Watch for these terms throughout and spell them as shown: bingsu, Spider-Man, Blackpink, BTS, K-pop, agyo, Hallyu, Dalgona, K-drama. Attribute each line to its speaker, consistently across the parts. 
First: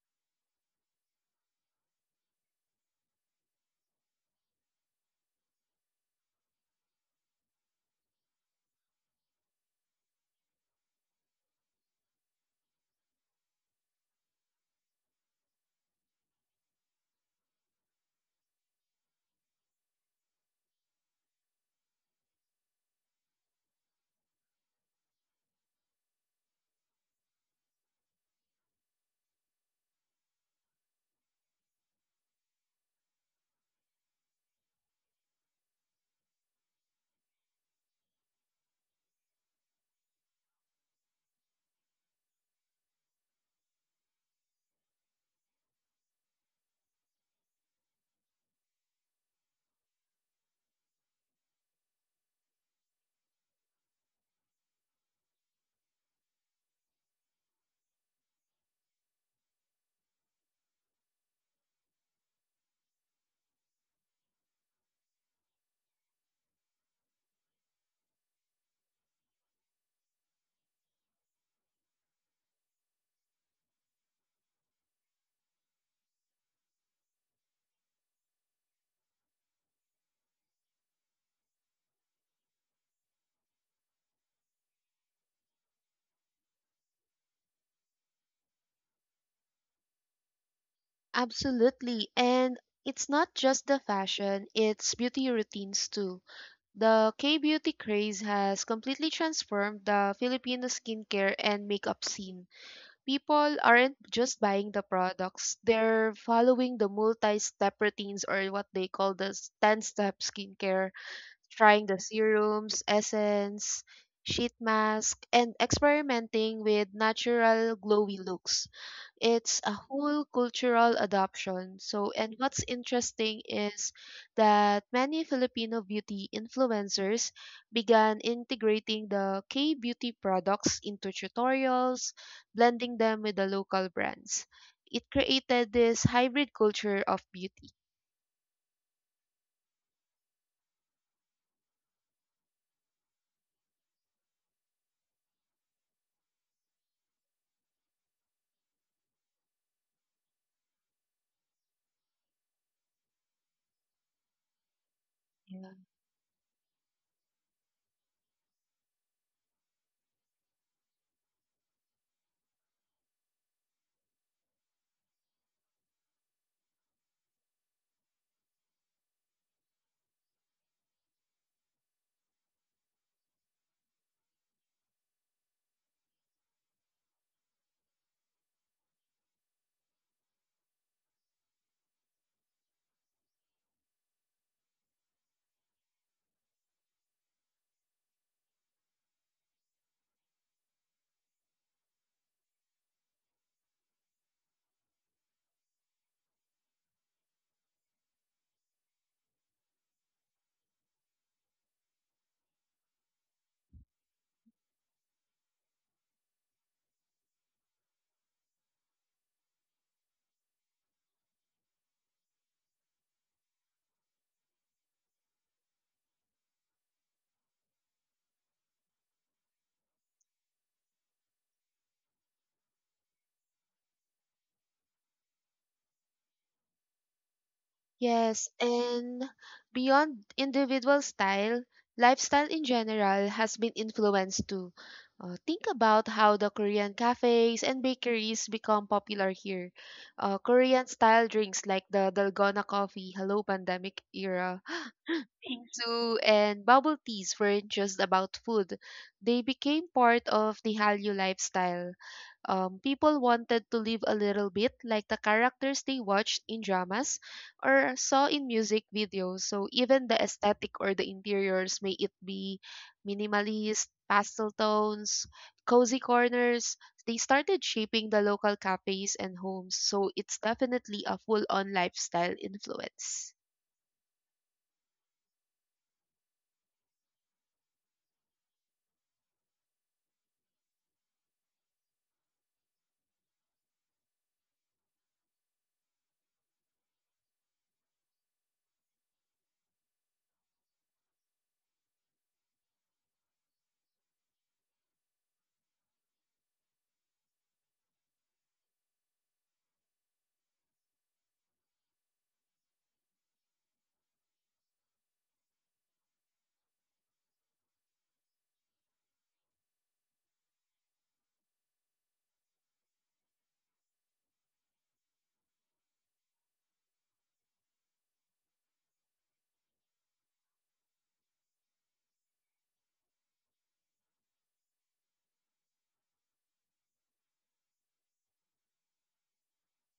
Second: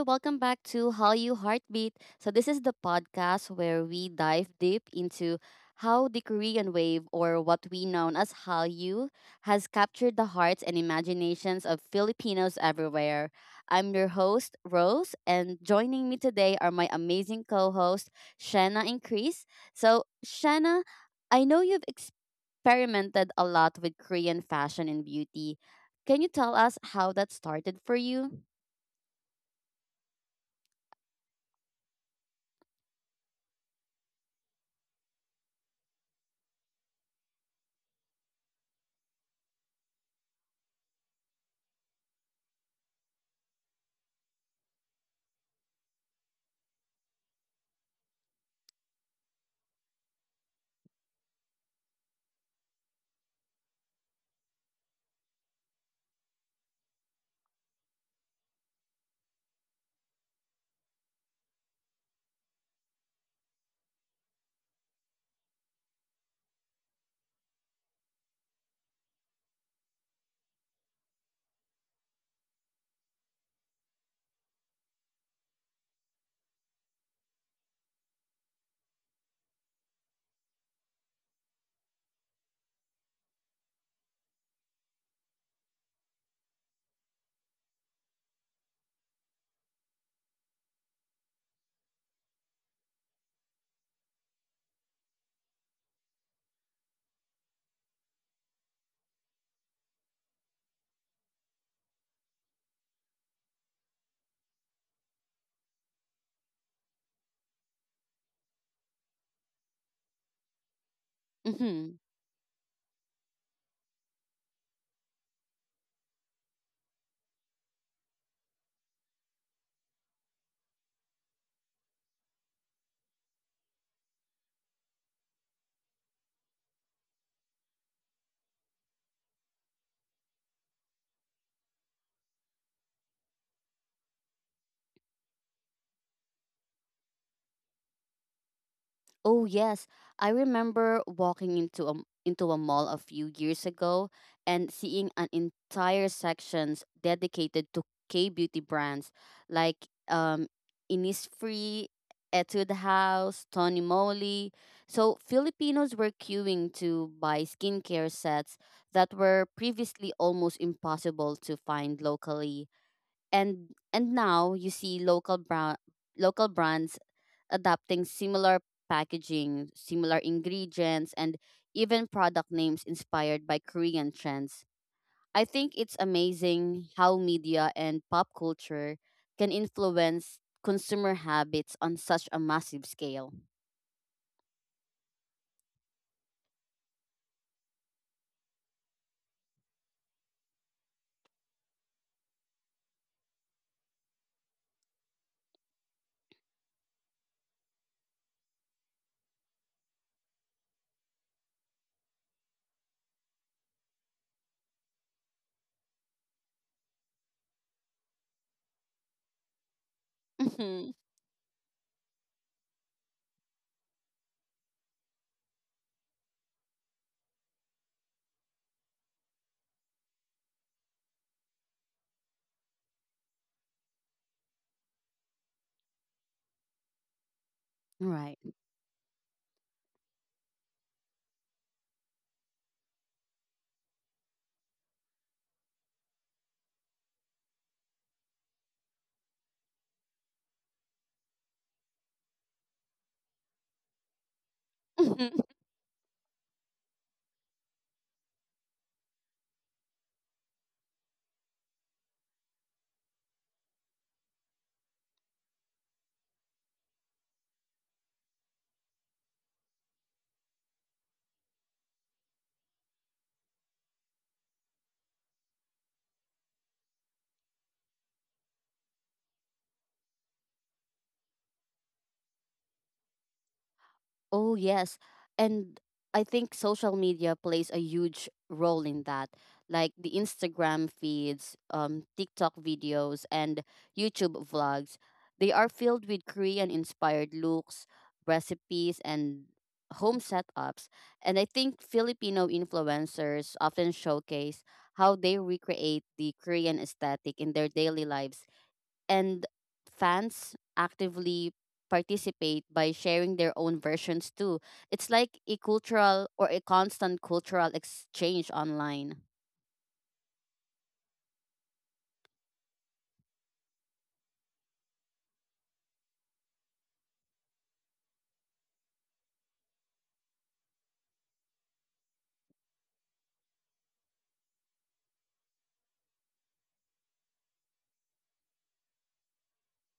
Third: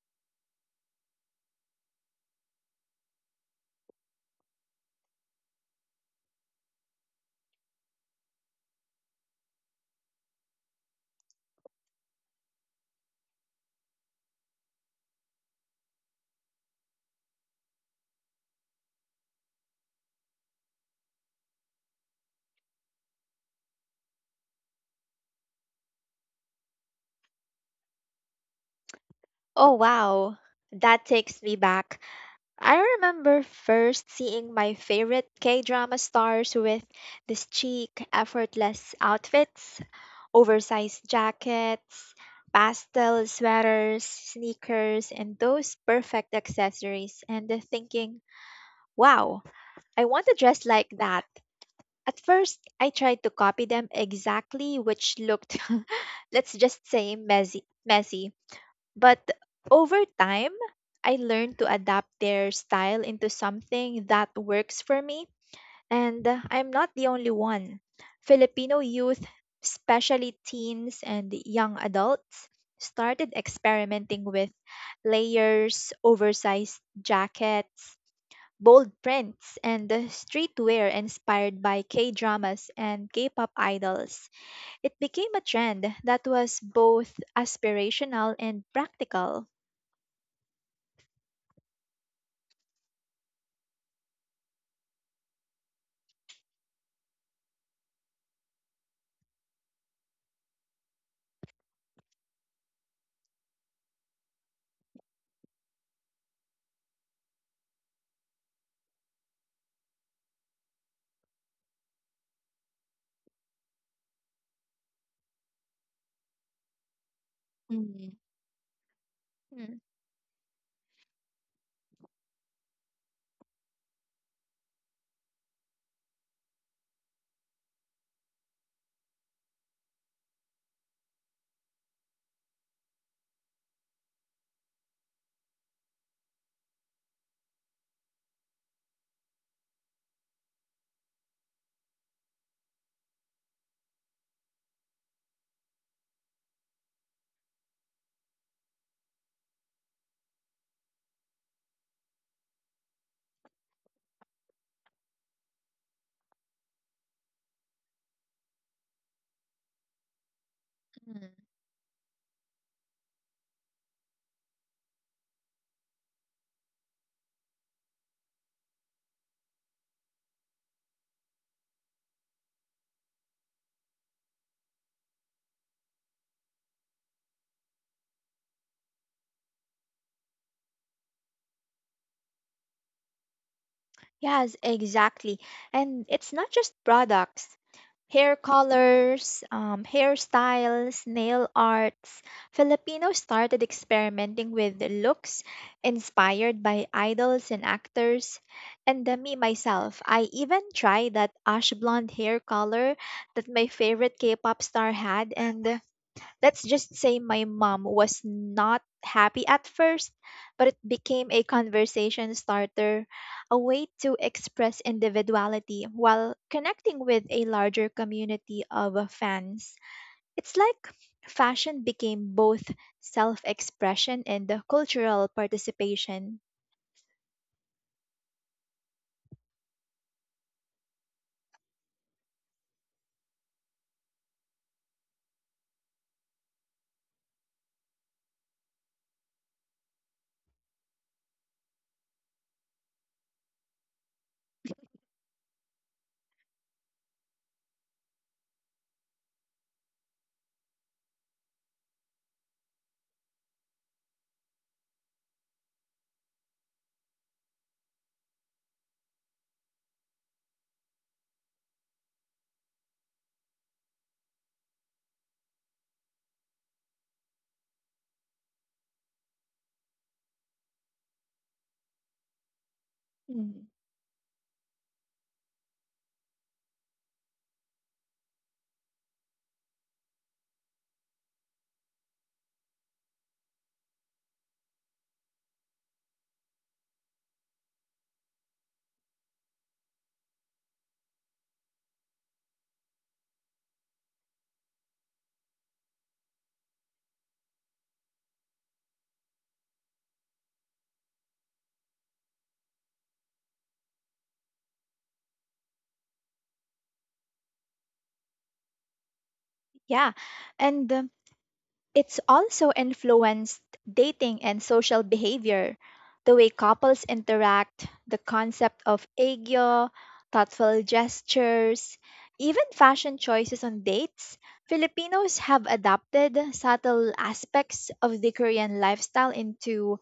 Speaker 1: welcome back to How You Heartbeat. So, this is the podcast where we dive deep into how the Korean wave, or what we know as Hallyu, has captured the hearts and imaginations of Filipinos everywhere. I'm your host, Rose, and joining me today are my amazing co hosts, Shanna and Chris. So, Shanna, I know you've experimented a lot with Korean fashion and beauty. Can you tell us how that started for you?
Speaker 2: Oh wow, that takes me back. I remember first seeing my favorite K-drama stars with these chic, effortless outfits, oversized jackets, pastel sweaters, sneakers, and those perfect accessories, and thinking, wow, I want to dress like that. At first, I tried to copy them exactly, which looked, let's just say, messy. Messy, but over time, I learned to adapt their style into something that works for me. And I'm not the only one. Filipino youth, especially teens and young adults, started experimenting with layers, oversized jackets, bold prints, and streetwear inspired by K dramas and K pop idols. It became a trend that was both aspirational and practical.
Speaker 3: Absolutely. And it's not just the fashion, it's beauty routines too. The K beauty craze has completely transformed the Filipino skincare and makeup scene. People aren't just buying the products, they're following the multi step routines or what they call the 10 step skincare, trying
Speaker 1: Mm-hmm.
Speaker 3: the serums, essence, sheet mask, and experimenting with natural
Speaker 2: Ừm,
Speaker 3: glowy looks. It's a
Speaker 2: ừm,
Speaker 3: whole cultural adoption. And what's interesting is that many Filipino beauty influencers began integrating the K beauty products into tutorials, blending them with the local brands. It created this hybrid culture of beauty.
Speaker 1: Oh yes, I remember walking into a mall a few years ago and seeing an entire sections dedicated to K beauty brands like um Innisfree, Etude House, Tony Moly. So Filipinos were queuing to buy skincare sets that were previously almost
Speaker 2: ừm.
Speaker 1: impossible to find locally. And now you see local brands adapting similar packaging, similar ingredients, and even product names inspired by Korean trends. I think it's amazing how media and pop culture can influence consumer habits on such a massive scale.
Speaker 2: Yes, exactly. And it's not just products. Hair colors, hairstyles, nail arts. Filipinos started experimenting with looks inspired by idols and actors. And me myself, I even tried that ash blonde hair color that my favorite K-pop star had, and let's just say my mom was not happy at first, but it became a conversation starter, a way to express individuality while connecting with a larger community of fans. It's like fashion became both self expression and cultural participation.
Speaker 1: Right.
Speaker 3: Yes, and beyond individual style, lifestyle in general has been influenced too. Think about how the Korean cafes and bakeries become popular here. Korean style drinks like the Dalgona coffee, hello pandemic era, bingsu, and bubble teas weren't just about food. They became part of the Hallyu lifestyle. People wanted to live a little bit like the characters they watched in dramas or saw in music videos. So even the aesthetic or the interiors, may it be minimalist, pastel tones, cozy corners, they started shaping the local cafes and homes. So it's definitely a full on lifestyle influence.
Speaker 2: Mm.
Speaker 1: Oh, yes. And I think social media plays a huge role in that, like the Instagram feeds, TikTok videos, and YouTube vlogs. They are filled with Korean inspired looks, recipes, and home setups. And I think Filipino influencers often showcase how they recreate the Korean aesthetic in their daily lives, and fans actively participate by sharing their own versions too. It's like a cultural or a constant cultural exchange online.
Speaker 2: Yeah, and it's also influenced dating and social behavior, the way couples interact, the concept of agyo, thoughtful gestures, even fashion choices on dates. Filipinos have adapted subtle aspects of the Korean lifestyle into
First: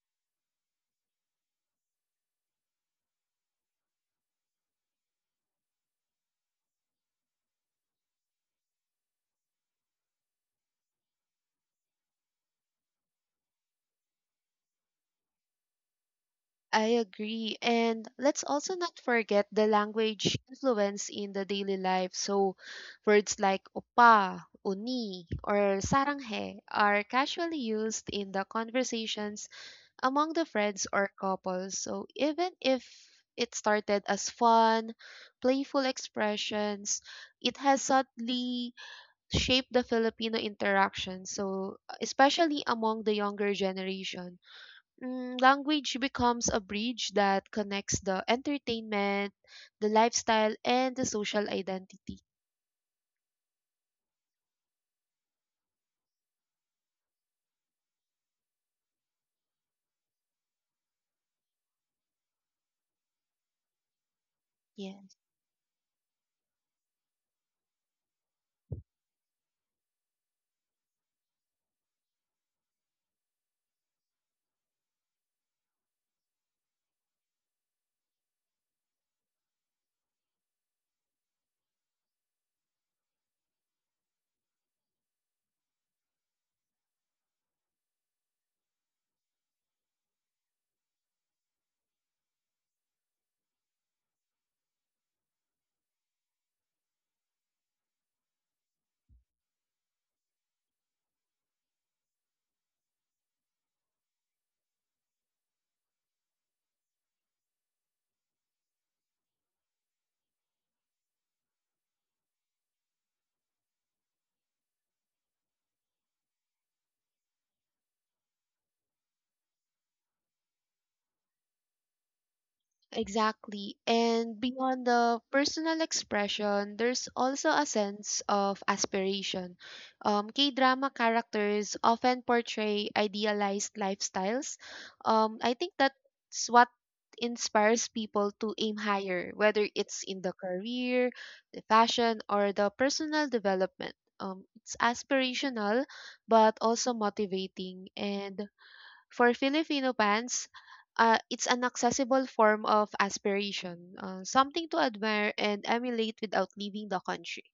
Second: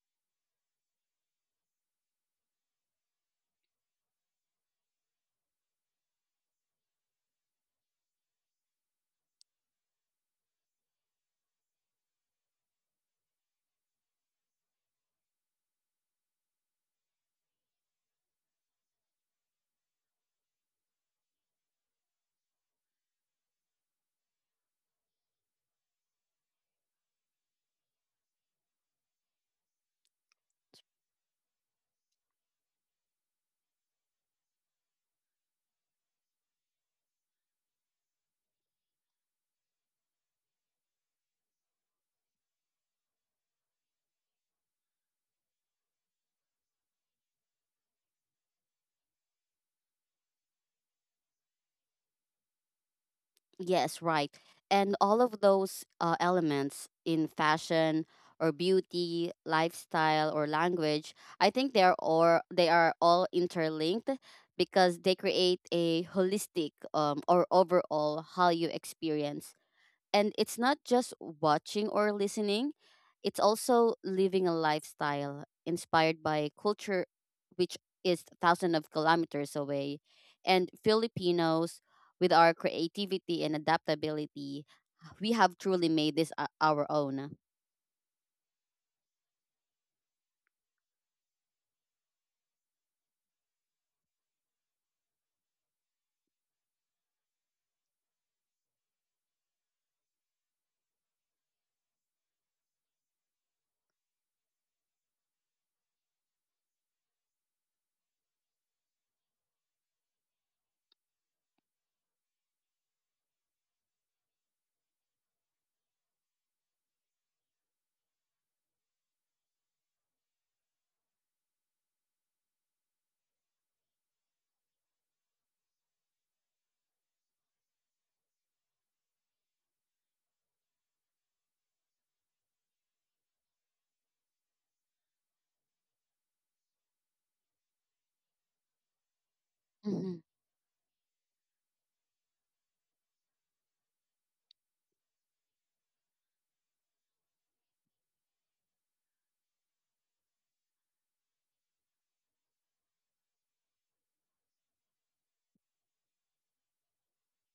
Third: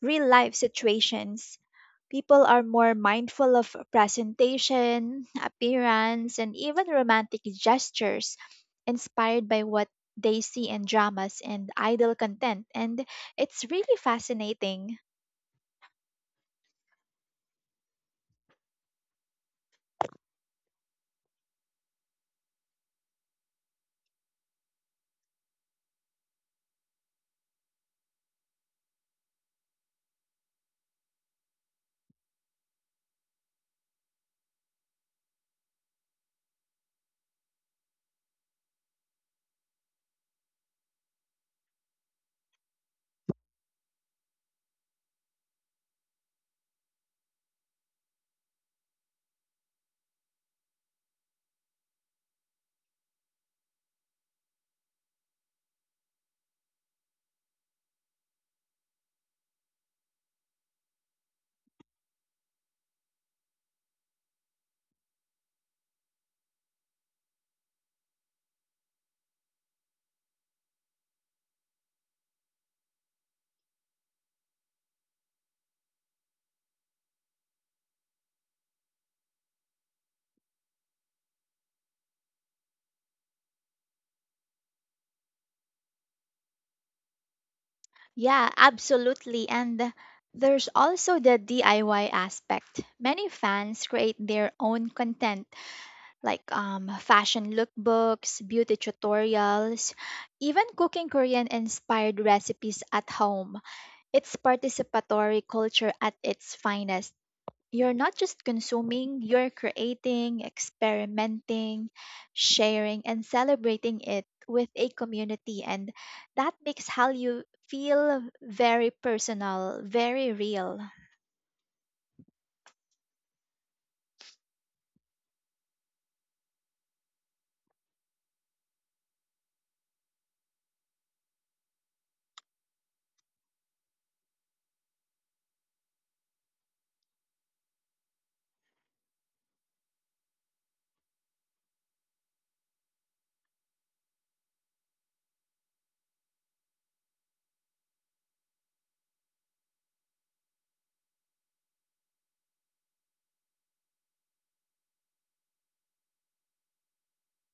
Speaker 2: real life situations. People are more mindful of presentation, appearance, and even romantic gestures, inspired by what they see in dramas and idol content. And it's really fascinating.
Speaker 3: I agree. And let's also not forget the language influence in the daily life. So, words like opa, uni, or saranghe are casually used in the conversations among the friends or couples. So, even if it started as fun, playful expressions, it has subtly shaped the Filipino interaction. So, especially among the younger generation. Language becomes a bridge that connects the entertainment, the lifestyle, and the social identity.
Speaker 1: Yes, right. And all of those elements in fashion or beauty, lifestyle or language, I think they are all interlinked because
Speaker 3: Yeah.
Speaker 1: they create a holistic or overall how you experience. And it's not just watching or listening, it's also living a lifestyle inspired by culture, which is thousands of kilometers away. And Filipinos, with our creativity and adaptability, we have truly made our own.
Speaker 2: Yeah, absolutely. And there's also the DIY aspect. Many fans create their own content, like fashion lookbooks, beauty tutorials, even cooking Korean inspired recipes at home. It's participatory culture at its finest. You're not just consuming, you're creating, experimenting, sharing, and celebrating it with a community. And that makes how you feel very personal, very real.
Speaker 3: Exactly. And beyond the personal expression, there's also a sense of aspiration. K drama characters often portray idealized lifestyles. I think that's what inspires people to aim higher, whether it's in the career, the fashion, or the personal development. It's aspirational, but also motivating. And for Filipino fans, it's an accessible form of aspiration, something to admire and emulate without leaving the country.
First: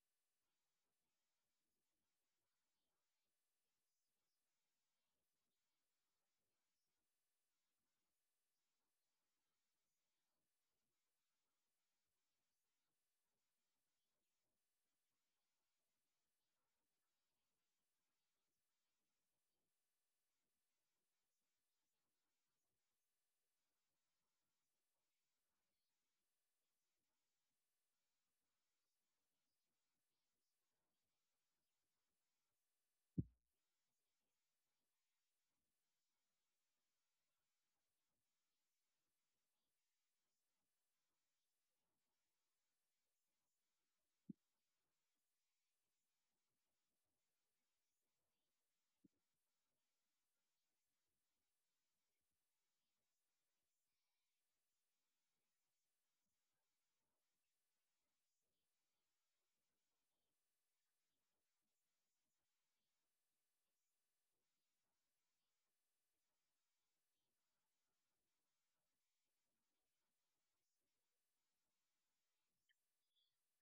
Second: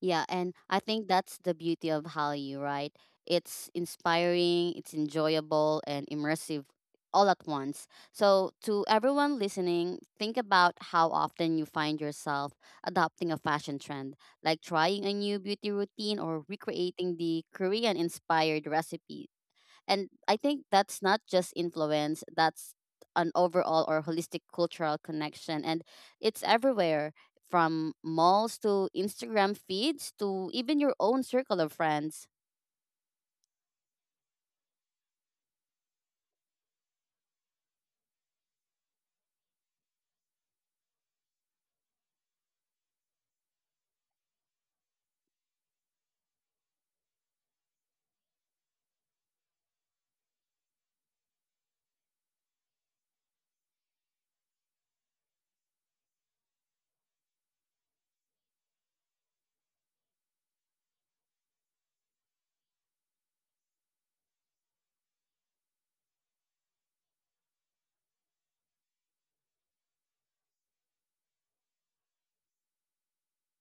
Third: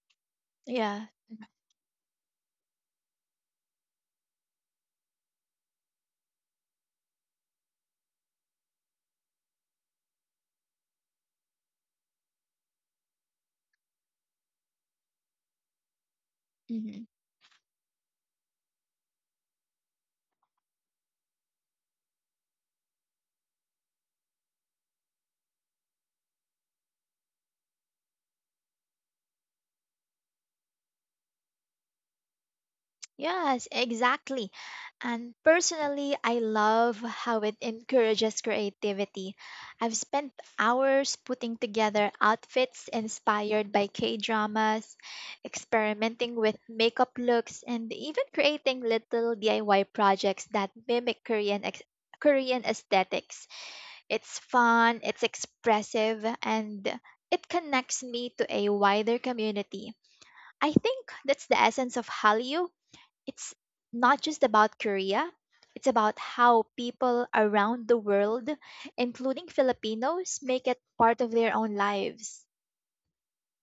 Speaker 1: Yeah, and I
Speaker 2: Yeah.
Speaker 1: think that's the beauty of Hallyu, right? It's inspiring, it's enjoyable, and immersive all at once. So, to everyone listening, think about how often you find yourself adopting a fashion trend, like trying a new beauty routine or
Speaker 2: Mm-hmm.
Speaker 1: recreating the Korean inspired recipes. And I think that's not just influence, that's an overall or holistic cultural connection. And it's everywhere, from malls to Instagram feeds to even your own circle of friends.
Speaker 2: Yes, exactly. And personally, I love how it encourages creativity. I've spent hours putting together outfits inspired by K dramas, experimenting with makeup looks, and even creating little DIY projects that mimic Korean aesthetics. It's fun, it's expressive, and it connects me to a wider community. I think that's the essence of Hallyu, it's not just about Korea, it's about how people around the world, including Filipinos, make it part of their own lives.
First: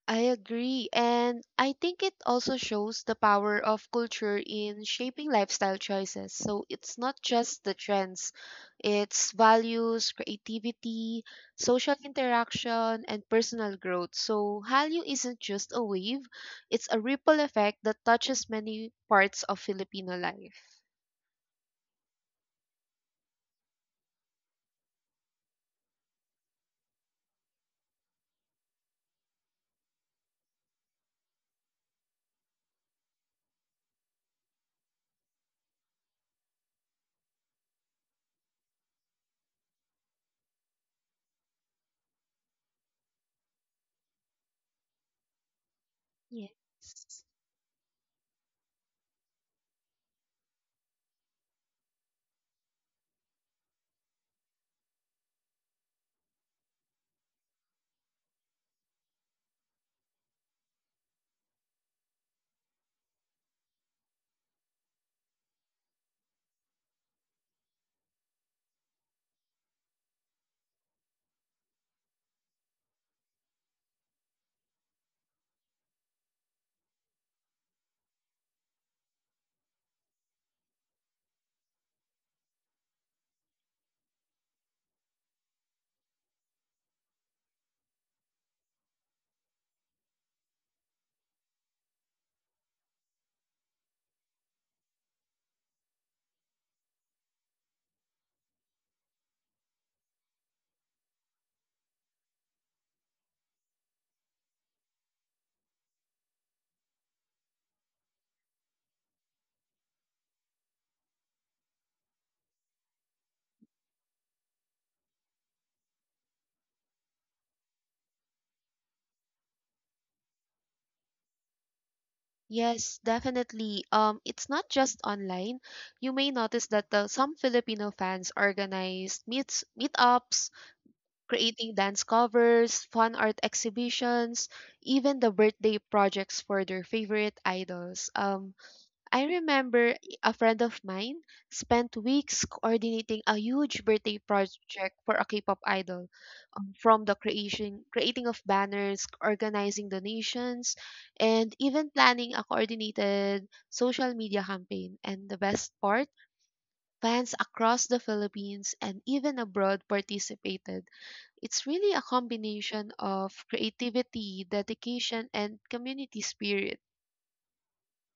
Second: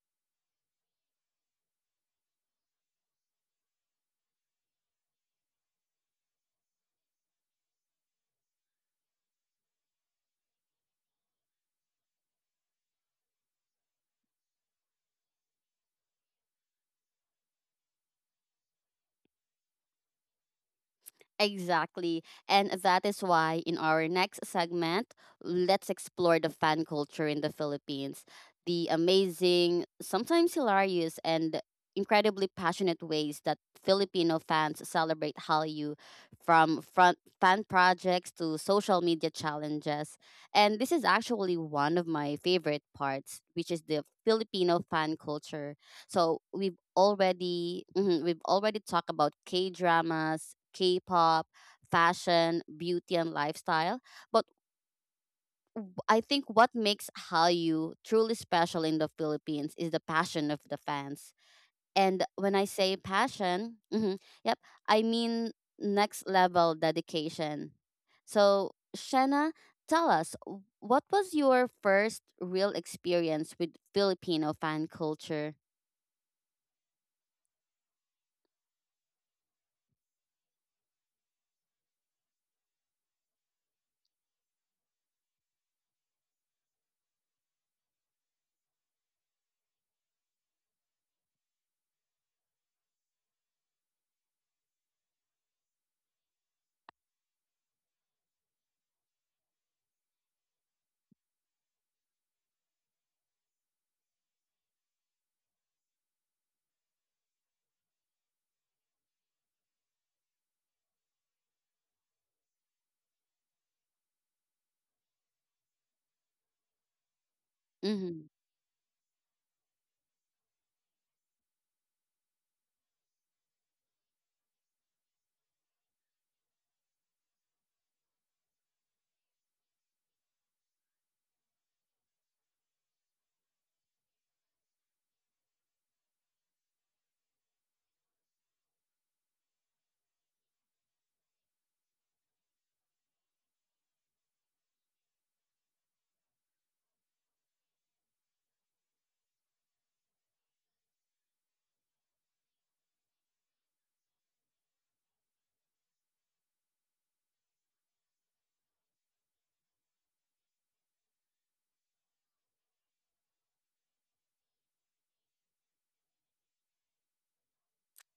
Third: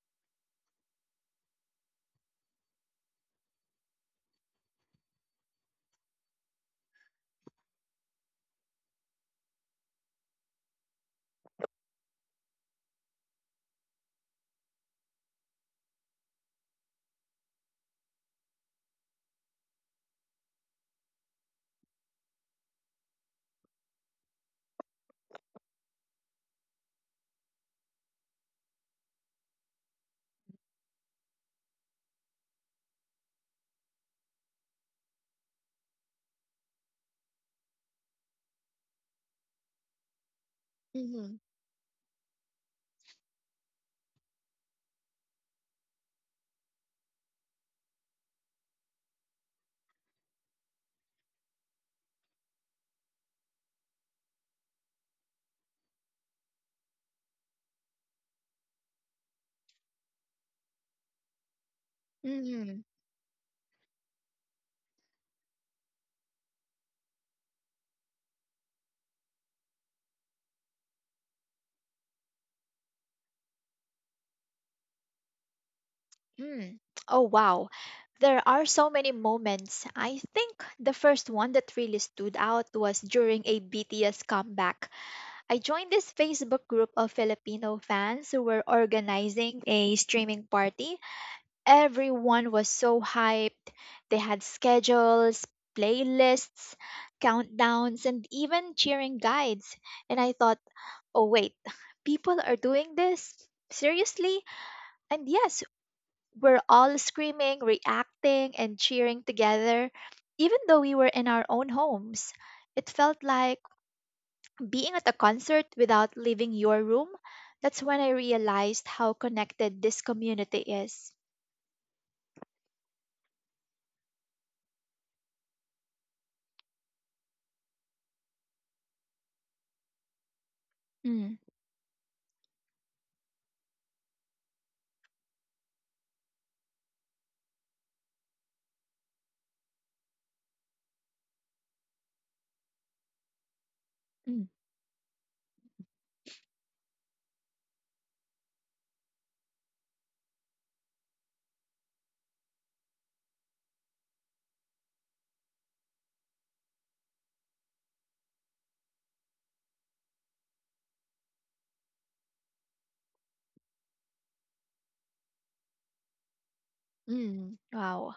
Speaker 3: I agree, and I think it also shows the power of culture in shaping lifestyle choices. So it's not just the trends, it's values, creativity, social interaction, and personal growth. So Hallyu isn't just a wave, it's a ripple effect that touches many parts of Filipino life.
Speaker 1: Exactly. And that is why in our next segment, let's explore the fan culture in the Philippines, the amazing, sometimes hilarious, and incredibly passionate ways that Filipino fans celebrate Hallyu, from front fan projects to social media challenges. And this is
Speaker 2: Mm-hmm.
Speaker 1: actually one of my favorite parts, which is the Filipino fan culture. So
Speaker 3: Yes.
Speaker 1: we've already talked about K dramas, K pop, fashion, beauty, and lifestyle. But I think what makes Hallyu truly special in the Philippines is the passion of the fans. And when I
Speaker 2: Mm,
Speaker 1: say passion, mhm, yep, I mean next level dedication. So Shanna, tell us what was your first real experience with Filipino fan culture?
Speaker 2: mm. Oh, wow. There are so many moments. I think the first one that really stood out was during a BTS comeback. I joined this Facebook group of Filipino fans who were organizing a streaming party. Everyone was so hyped. They had schedules, playlists, countdowns, and even cheering guides. And I thought, oh, wait, people are doing this? Seriously? And yes, we're all screaming, reacting, and cheering together, even though we were in our own homes. It felt like being at a concert without leaving your room. That's when I
Speaker 1: Mm-hmm.
Speaker 2: realized how connected this community is.
Speaker 3: Yes, definitely. It's not just online. You may notice that some Filipino fans organize meets meetups,
Speaker 2: Mm,
Speaker 3: creating dance covers, fun art exhibitions, even the birthday projects for their favorite idols. I remember a friend of mine spent weeks coordinating a huge birthday
Speaker 2: mm,
Speaker 3: project for a K-pop idol, from the creation creating of banners, organizing donations, and even planning a coordinated social media campaign. And the best part, fans across the Philippines and even abroad participated. It's really a combination of creativity, dedication, and community spirit.
Speaker 2: mm. Wow.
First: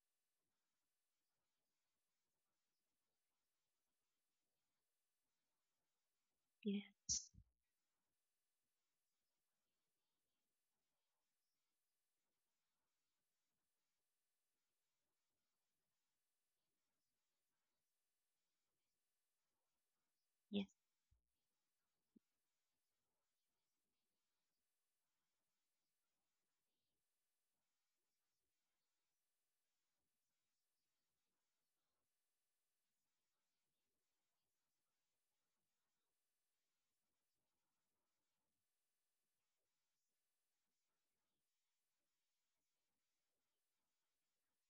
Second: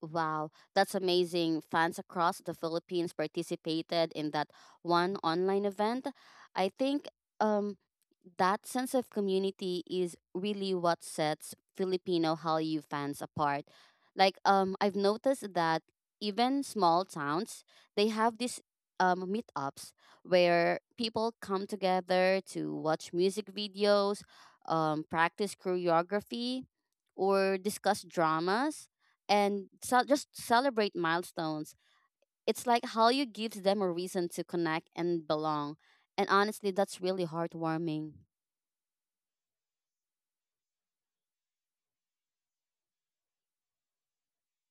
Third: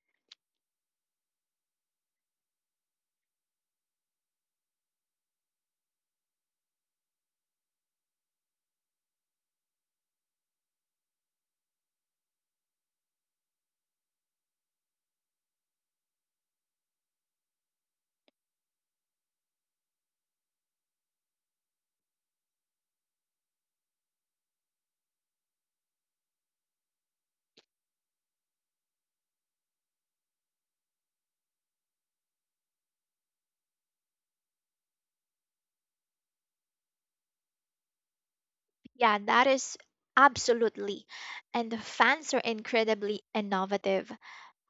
Speaker 1: Wow, that's amazing. Fans across the Philippines participated in that one online event. I think
Speaker 3: Yes,
Speaker 1: um, that sense of community is really what sets Filipino Hallyu fans apart. Like, I've noticed that even small towns, they have these meetups
Speaker 3: yes,
Speaker 1: where people come together to watch music videos, practice choreography, or discuss dramas, and so just celebrate milestones. It's like how you gives them a reason to connect and belong. And honestly, that's really heartwarming.
Speaker 2: Yeah, that is absolutely. And the fans are incredibly innovative.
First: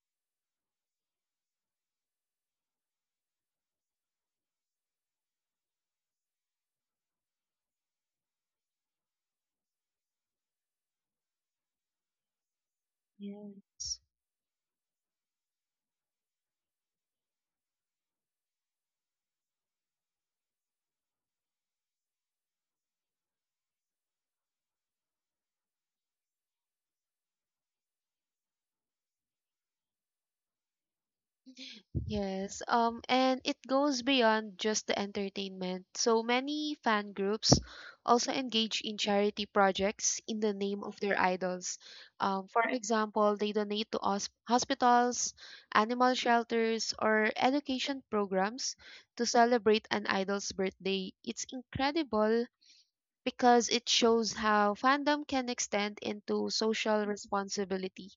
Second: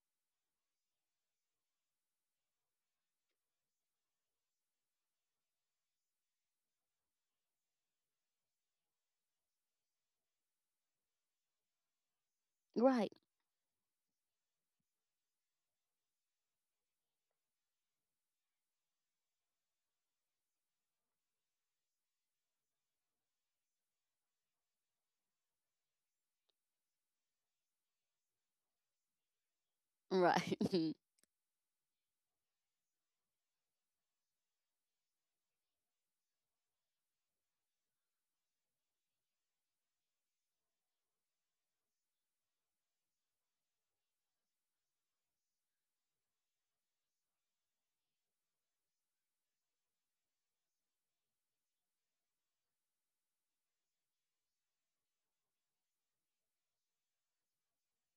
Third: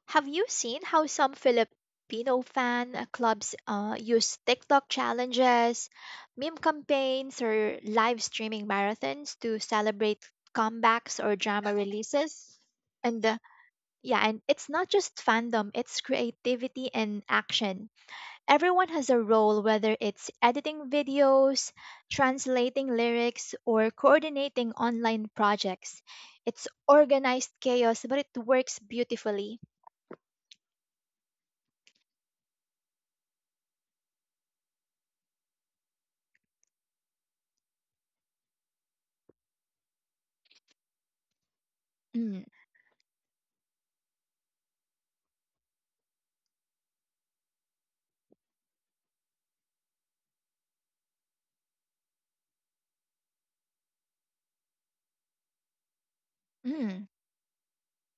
Speaker 2: Have you seen how some Filipino fan clubs use TikTok challenges, meme campaigns, or live streaming marathons to celebrate comebacks or drama releases?
Speaker 1: Right.
Speaker 2: And
Speaker 3: yes.
Speaker 2: yeah, and it's not just fandom, it's creativity and action. Everyone has a role, whether it's editing videos, translating lyrics, or coordinating online projects. It's organized chaos, but it works beautifully.
Speaker 1: Right.
Speaker 3: Yes, and it goes beyond just the entertainment. So many fan groups also engage in charity projects in the name of their idols.
Speaker 2: Mm,
Speaker 3: For example, they donate to hospitals, animal shelters, or education programs to celebrate an idol's birthday. It's incredible because it shows how fandom can extend into social
Speaker 2: mm,
Speaker 3: responsibility.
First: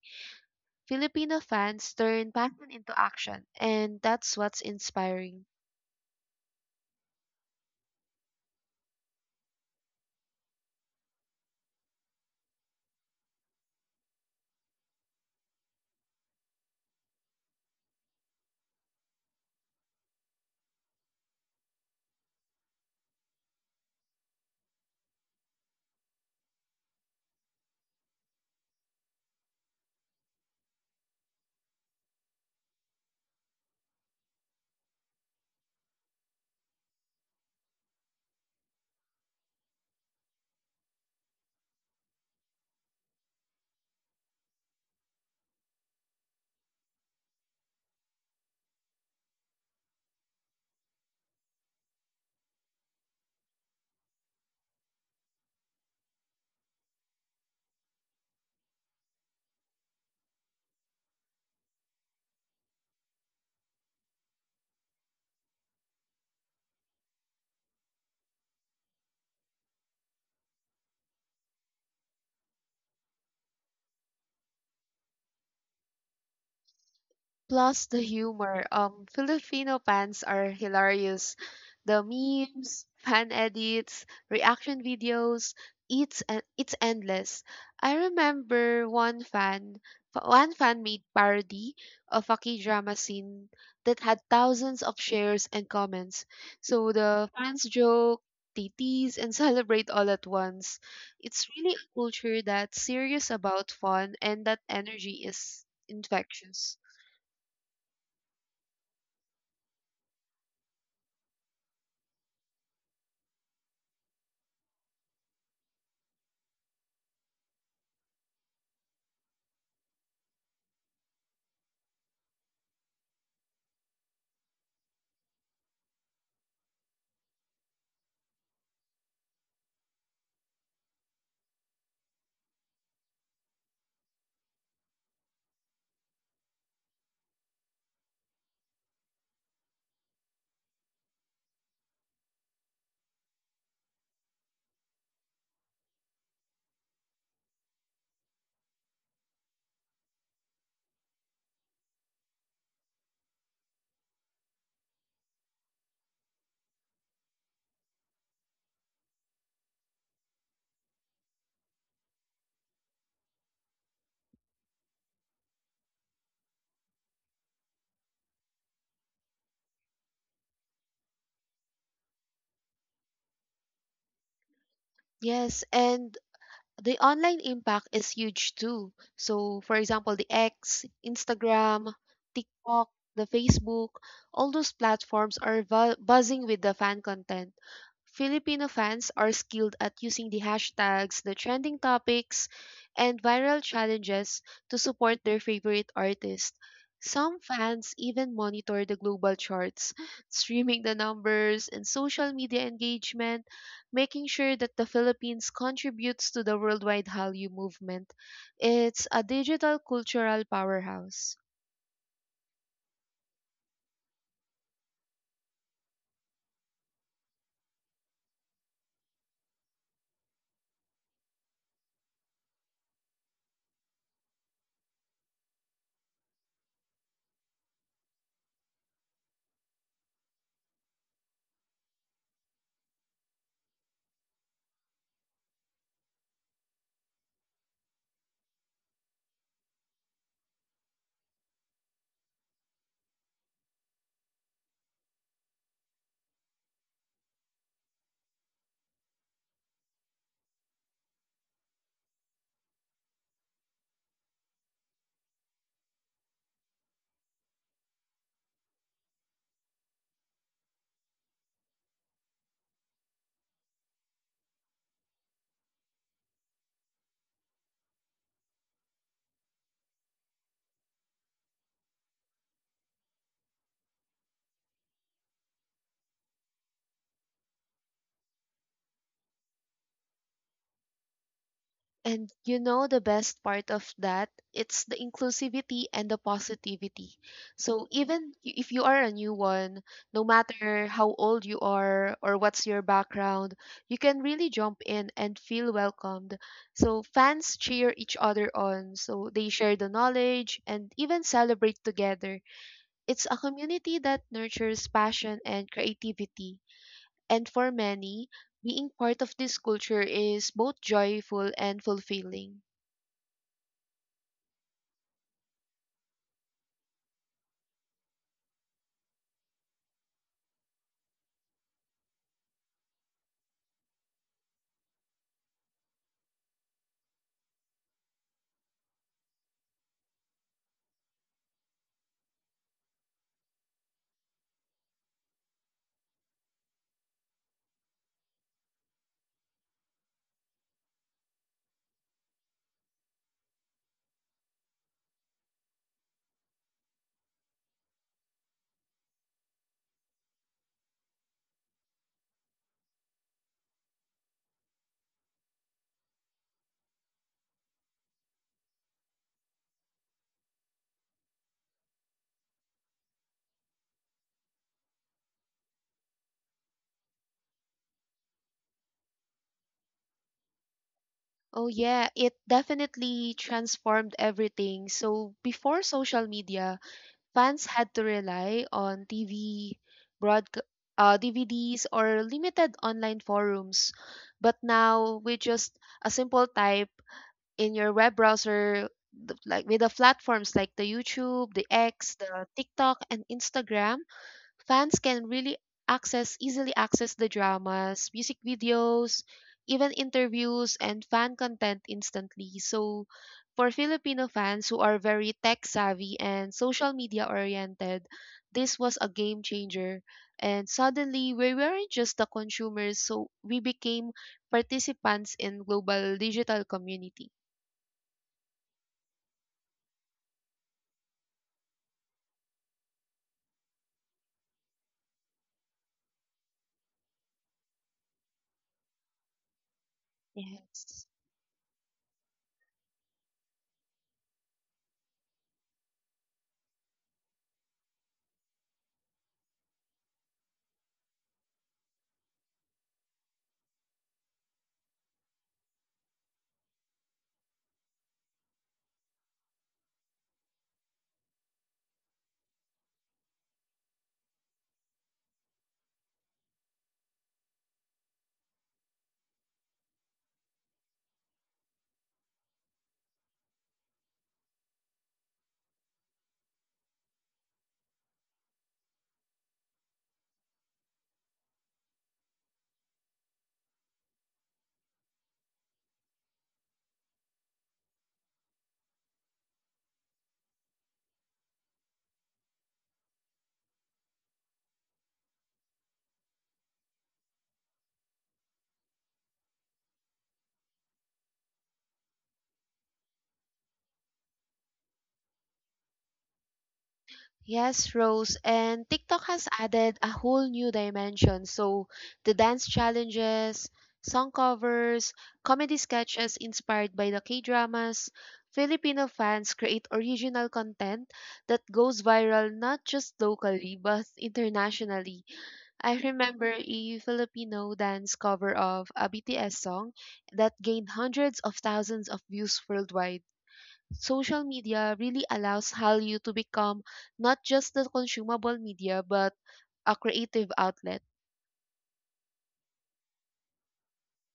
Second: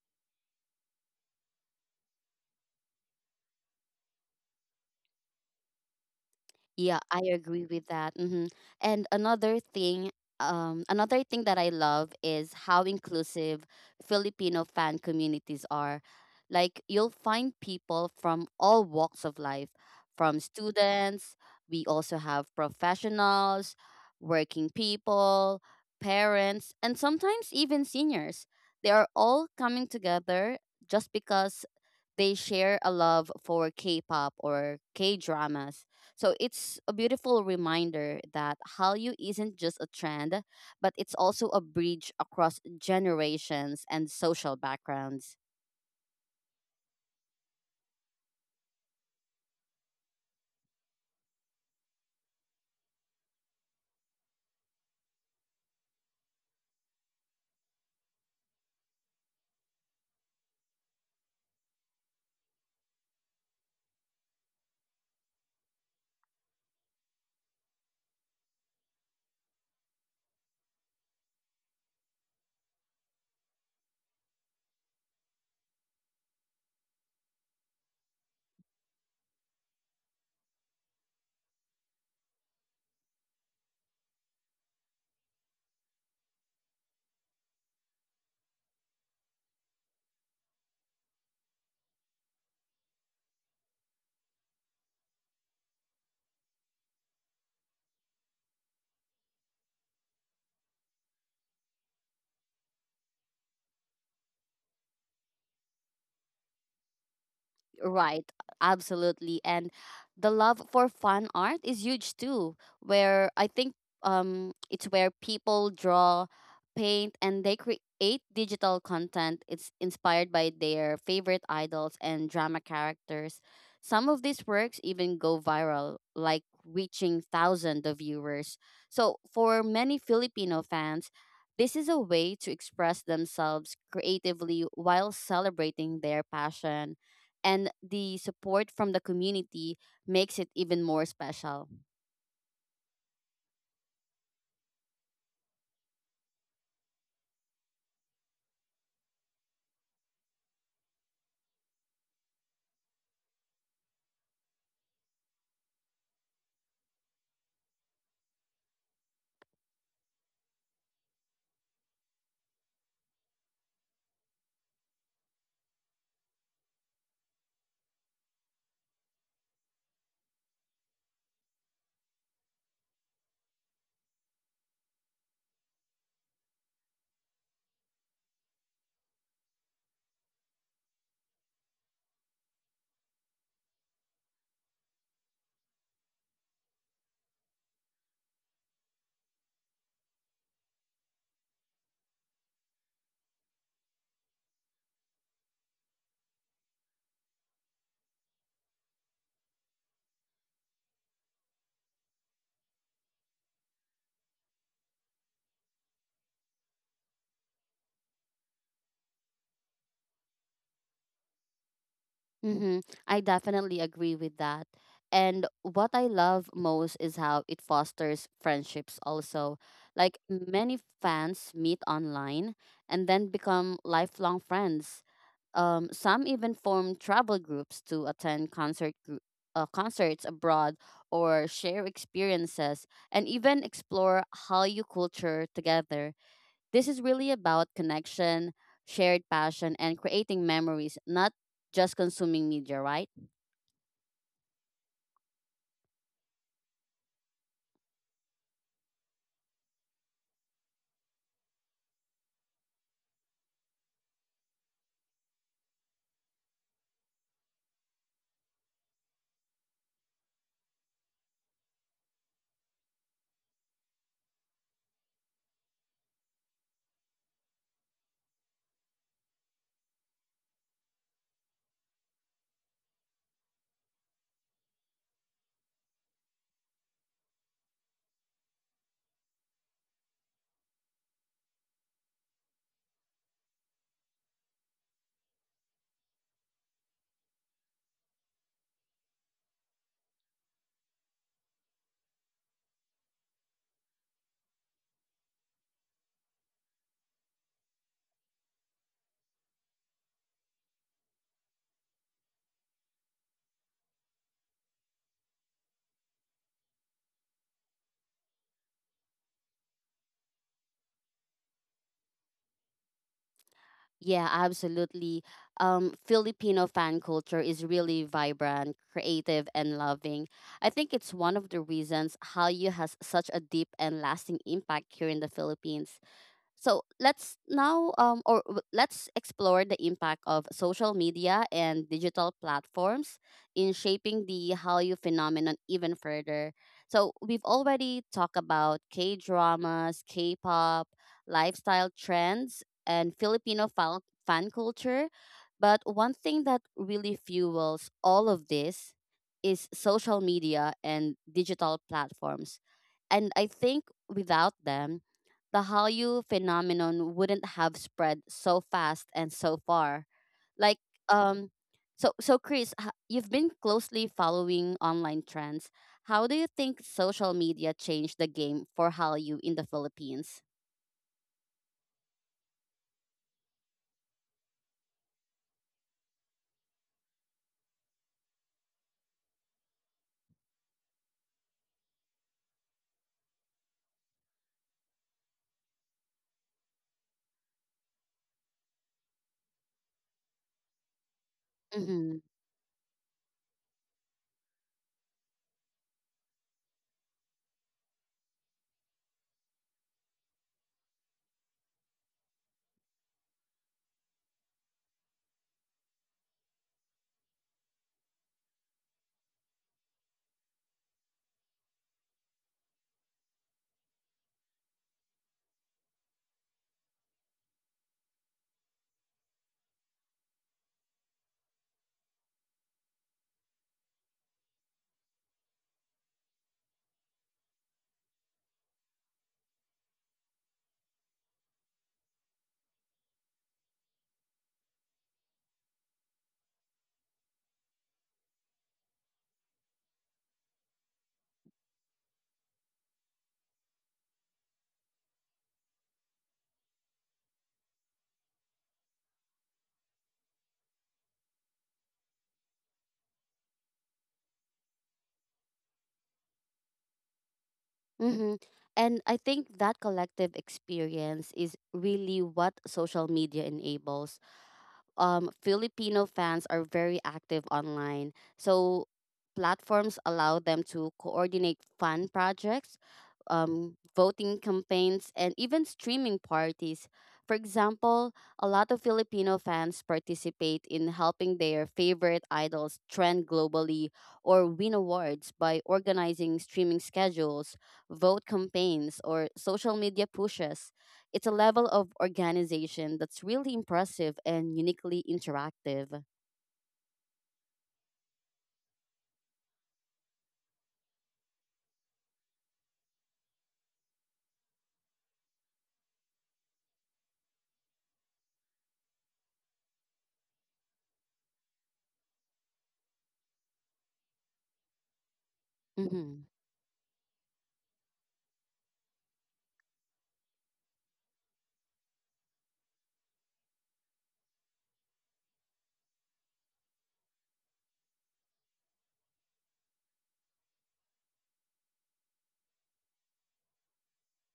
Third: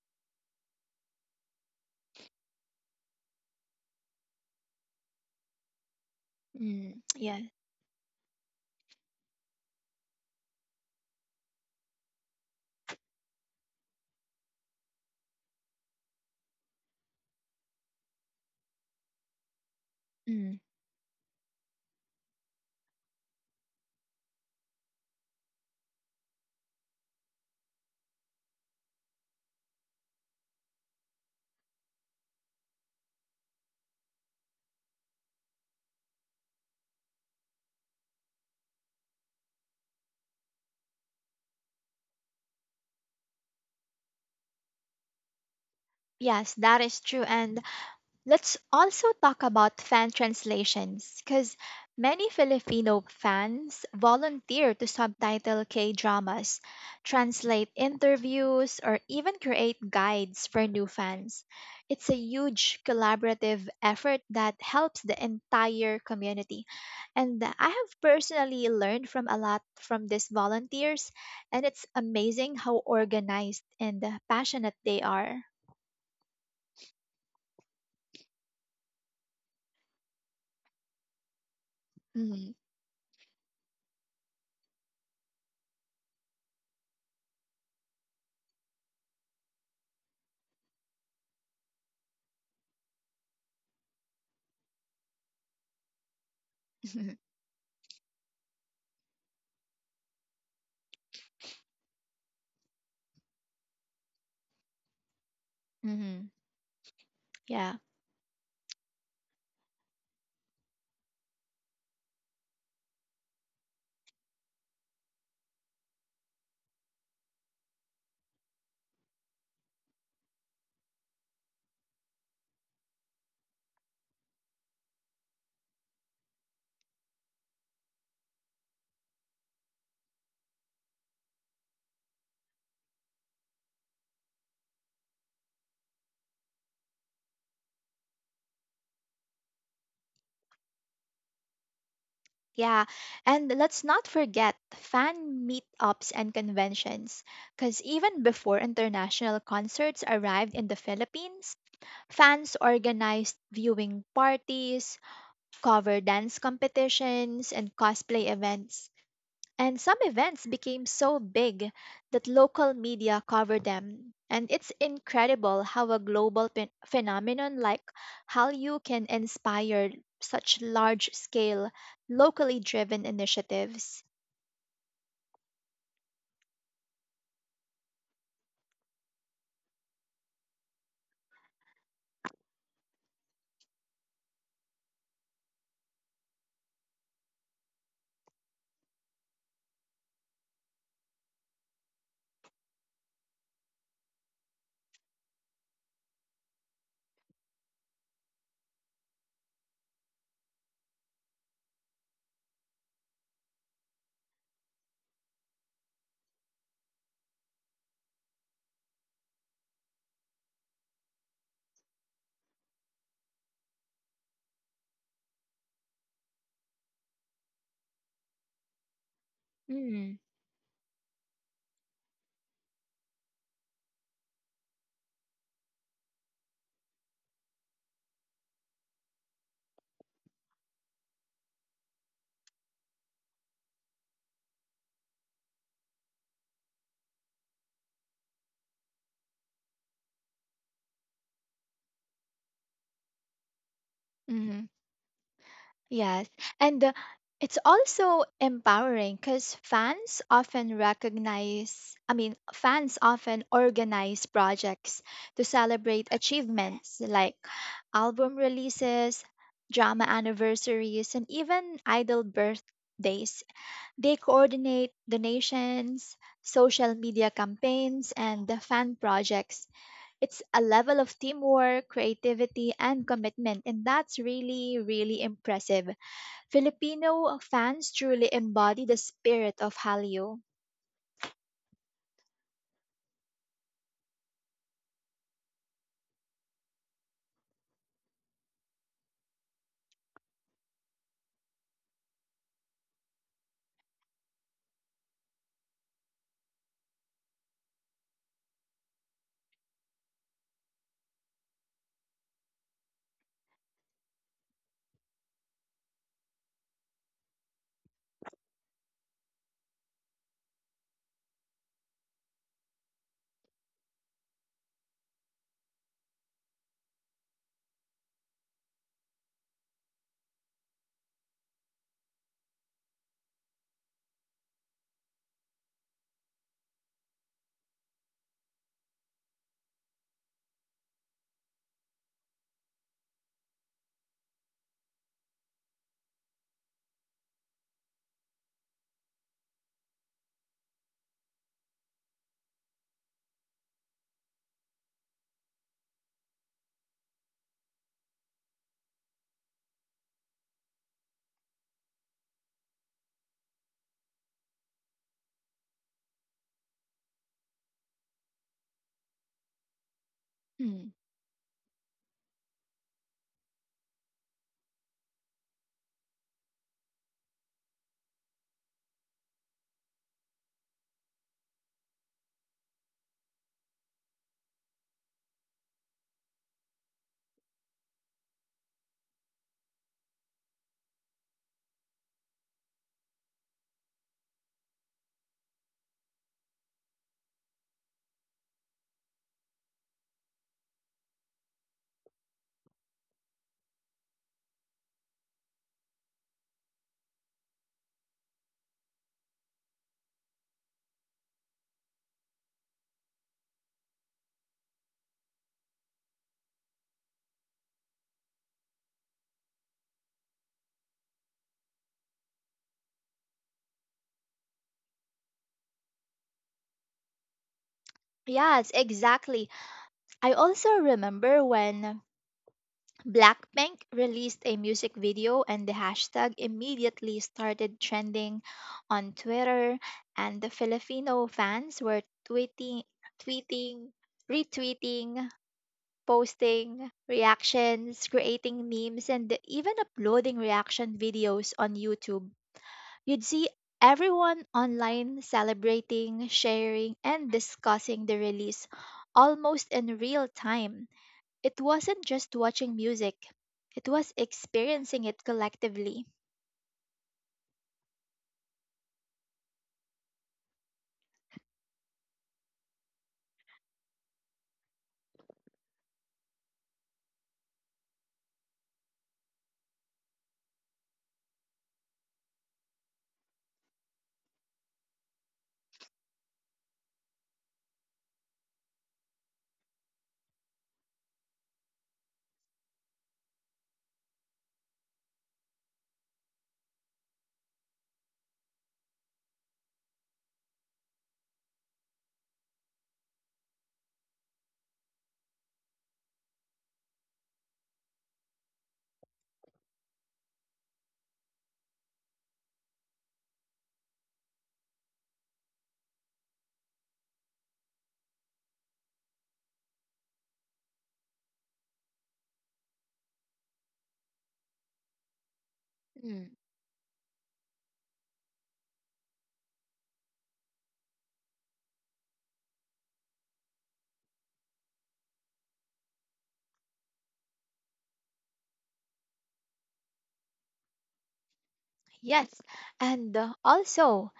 Speaker 3: Filipino fans turn passion into action, and that's what's inspiring.
Speaker 2: mm,
Speaker 1: Yeah, I
Speaker 2: yeah,
Speaker 1: agree with that. And another thing, another thing that I love is how inclusive Filipino fan communities are. Like you'll find people from all walks of life, from
Speaker 2: mm.
Speaker 1: students. We also have professionals, working people, parents, and sometimes even seniors. They are all coming together just because they share a love for K-pop or K-dramas, so it's a beautiful reminder that Hallyu isn't just a trend, but it's also a bridge across generations and social backgrounds.
Speaker 2: Yes, that is true. And let's also talk about fan translations, because many Filipino fans volunteer to subtitle K dramas, translate interviews, or even create guides for new fans. It's a huge collaborative effort that helps the entire community. And I have personally learned from a lot from these volunteers, and it's amazing how organized and passionate they are.
Speaker 3: Plus the humor. Filipino fans are hilarious. The
Speaker 2: hmm
Speaker 3: memes, fan edits, reaction videos, it's endless. I remember one fan made parody of a K-drama scene that had thousands of shares and comments. So
Speaker 2: hmm
Speaker 3: the fans joke, they tease and celebrate all at once. It's really a culture that's serious about fun and that energy is
Speaker 2: hmm
Speaker 3: infectious.
Speaker 2: Yeah.
Speaker 1: Right, absolutely. And the love for fun art is huge too, where I think it's where people draw, paint and they create digital content. It's inspired by their favorite idols and drama characters. Some of these works even go viral, like reaching thousands of viewers. So for many Filipino fans, this is a way to express themselves creatively while celebrating their passion, and the support from the community makes it even more special.
Speaker 2: Yeah, and let's not forget fan meetups and conventions, because even before international concerts arrived in the Philippines, fans organized viewing parties, cover dance competitions, and cosplay events. And some events became so big that local media covered them. And it's incredible how a global phenomenon like Hallyu can inspire such large scale, locally driven initiatives.
Speaker 3: Yes, and the online impact is huge too. So, for example, the X, Instagram, TikTok, the Facebook, all those platforms are buzzing with the fan content. Filipino fans are skilled at using the hashtags, the trending topics, and viral challenges to support their favorite artist. Some fans even monitor the global charts, streaming the numbers and social media engagement, making sure that the Philippines contributes to the worldwide Hallyu movement. It's a digital cultural powerhouse.
Speaker 1: Mm-hmm. I definitely agree with that. And what I love most is how it fosters friendships also.
Speaker 2: Mm,
Speaker 1: Like many fans meet online and then become lifelong friends. Some even form travel groups to attend concerts abroad or share experiences and even explore Hallyu culture together. This is really about connection, shared passion, and creating memories, not just consuming media, right?
Speaker 2: mhm. Yes, and it's also empowering because fans often recognize, I mean, fans often organize projects to celebrate achievements like album releases, drama anniversaries, and even idol birthdays. They coordinate donations, social media campaigns, and the fan projects. It's a level of teamwork, creativity, and commitment, and that's really, really impressive. Filipino fans truly embody the spirit of Hallyu.
Speaker 3: And you know the best part of that? It's the inclusivity and the positivity. So even if you are a new one, no matter how old you are or what's your background, you can really jump in and feel welcomed. So fans cheer each other on, so they share the knowledge and even celebrate together. It's a community that nurtures passion and creativity. And for many, being part of this culture is both joyful and fulfilling.
Speaker 1: Yeah, absolutely. Filipino fan culture is really vibrant, creative, and loving. I think it's one of the reasons Hallyu has such a deep and lasting impact here in the Philippines. So let's now let's explore the impact of social media and digital platforms in shaping the Hallyu phenomenon even further. So we've already talked about K dramas, K pop, lifestyle trends, and fan culture. But one thing that really fuels all of this is social media and digital platforms. And I think without them, the Hallyu phenomenon wouldn't have spread so fast and so far. Like
Speaker 2: Hmm.
Speaker 1: um so Chris, you've been closely following online trends. How do you think social media changed the game for Hallyu in the Philippines?
Speaker 3: Oh, yeah, it definitely transformed everything. So, before social media, fans had to rely on TV, broadca- DVDs, or limited online forums. But now, with just a simple type in your web browser, like with the platforms like the YouTube, the X,
Speaker 1: Mm-hmm.
Speaker 3: the TikTok, and Instagram, fans can really access easily access the dramas, music videos, even interviews and fan content instantly. So for Filipino fans who are very tech savvy and social media oriented, this was a game changer. And suddenly we weren't just the consumers, so we became participants in global digital community.
Speaker 2: Yes, exactly. I also remember when Blackpink released a music video and the hashtag immediately started trending on Twitter and the
Speaker 3: Yes.
Speaker 2: Filipino fans were tweeting, retweeting, posting reactions, creating memes, and even uploading reaction videos on YouTube. You'd see everyone online celebrating, sharing, and discussing the release almost in real time. It wasn't just watching music, it was experiencing it collectively.
Speaker 1: Mm-hmm. And I think that collective experience is really what social media enables. Filipino fans are very active online. So platforms allow them to coordinate fan projects, voting campaigns, and even streaming parties. For example, a lot of Filipino fans participate in helping their favorite idols trend globally or win awards by organizing streaming schedules, vote campaigns, or social media pushes. It's a level of organization that's really impressive and uniquely interactive.
Speaker 3: Yes, Rose, and TikTok has added a whole new dimension. So the dance challenges, song covers, comedy sketches inspired by the K-dramas, Filipino fans create original content that goes viral not just locally but internationally. I
Speaker 1: Mm-hmm.
Speaker 2: Mm,
Speaker 3: remember a Filipino dance cover of a BTS song that gained hundreds of thousands of views worldwide. Social media really allows Hallyu to become not just the consumable media but a creative outlet.
Speaker 2: yes, and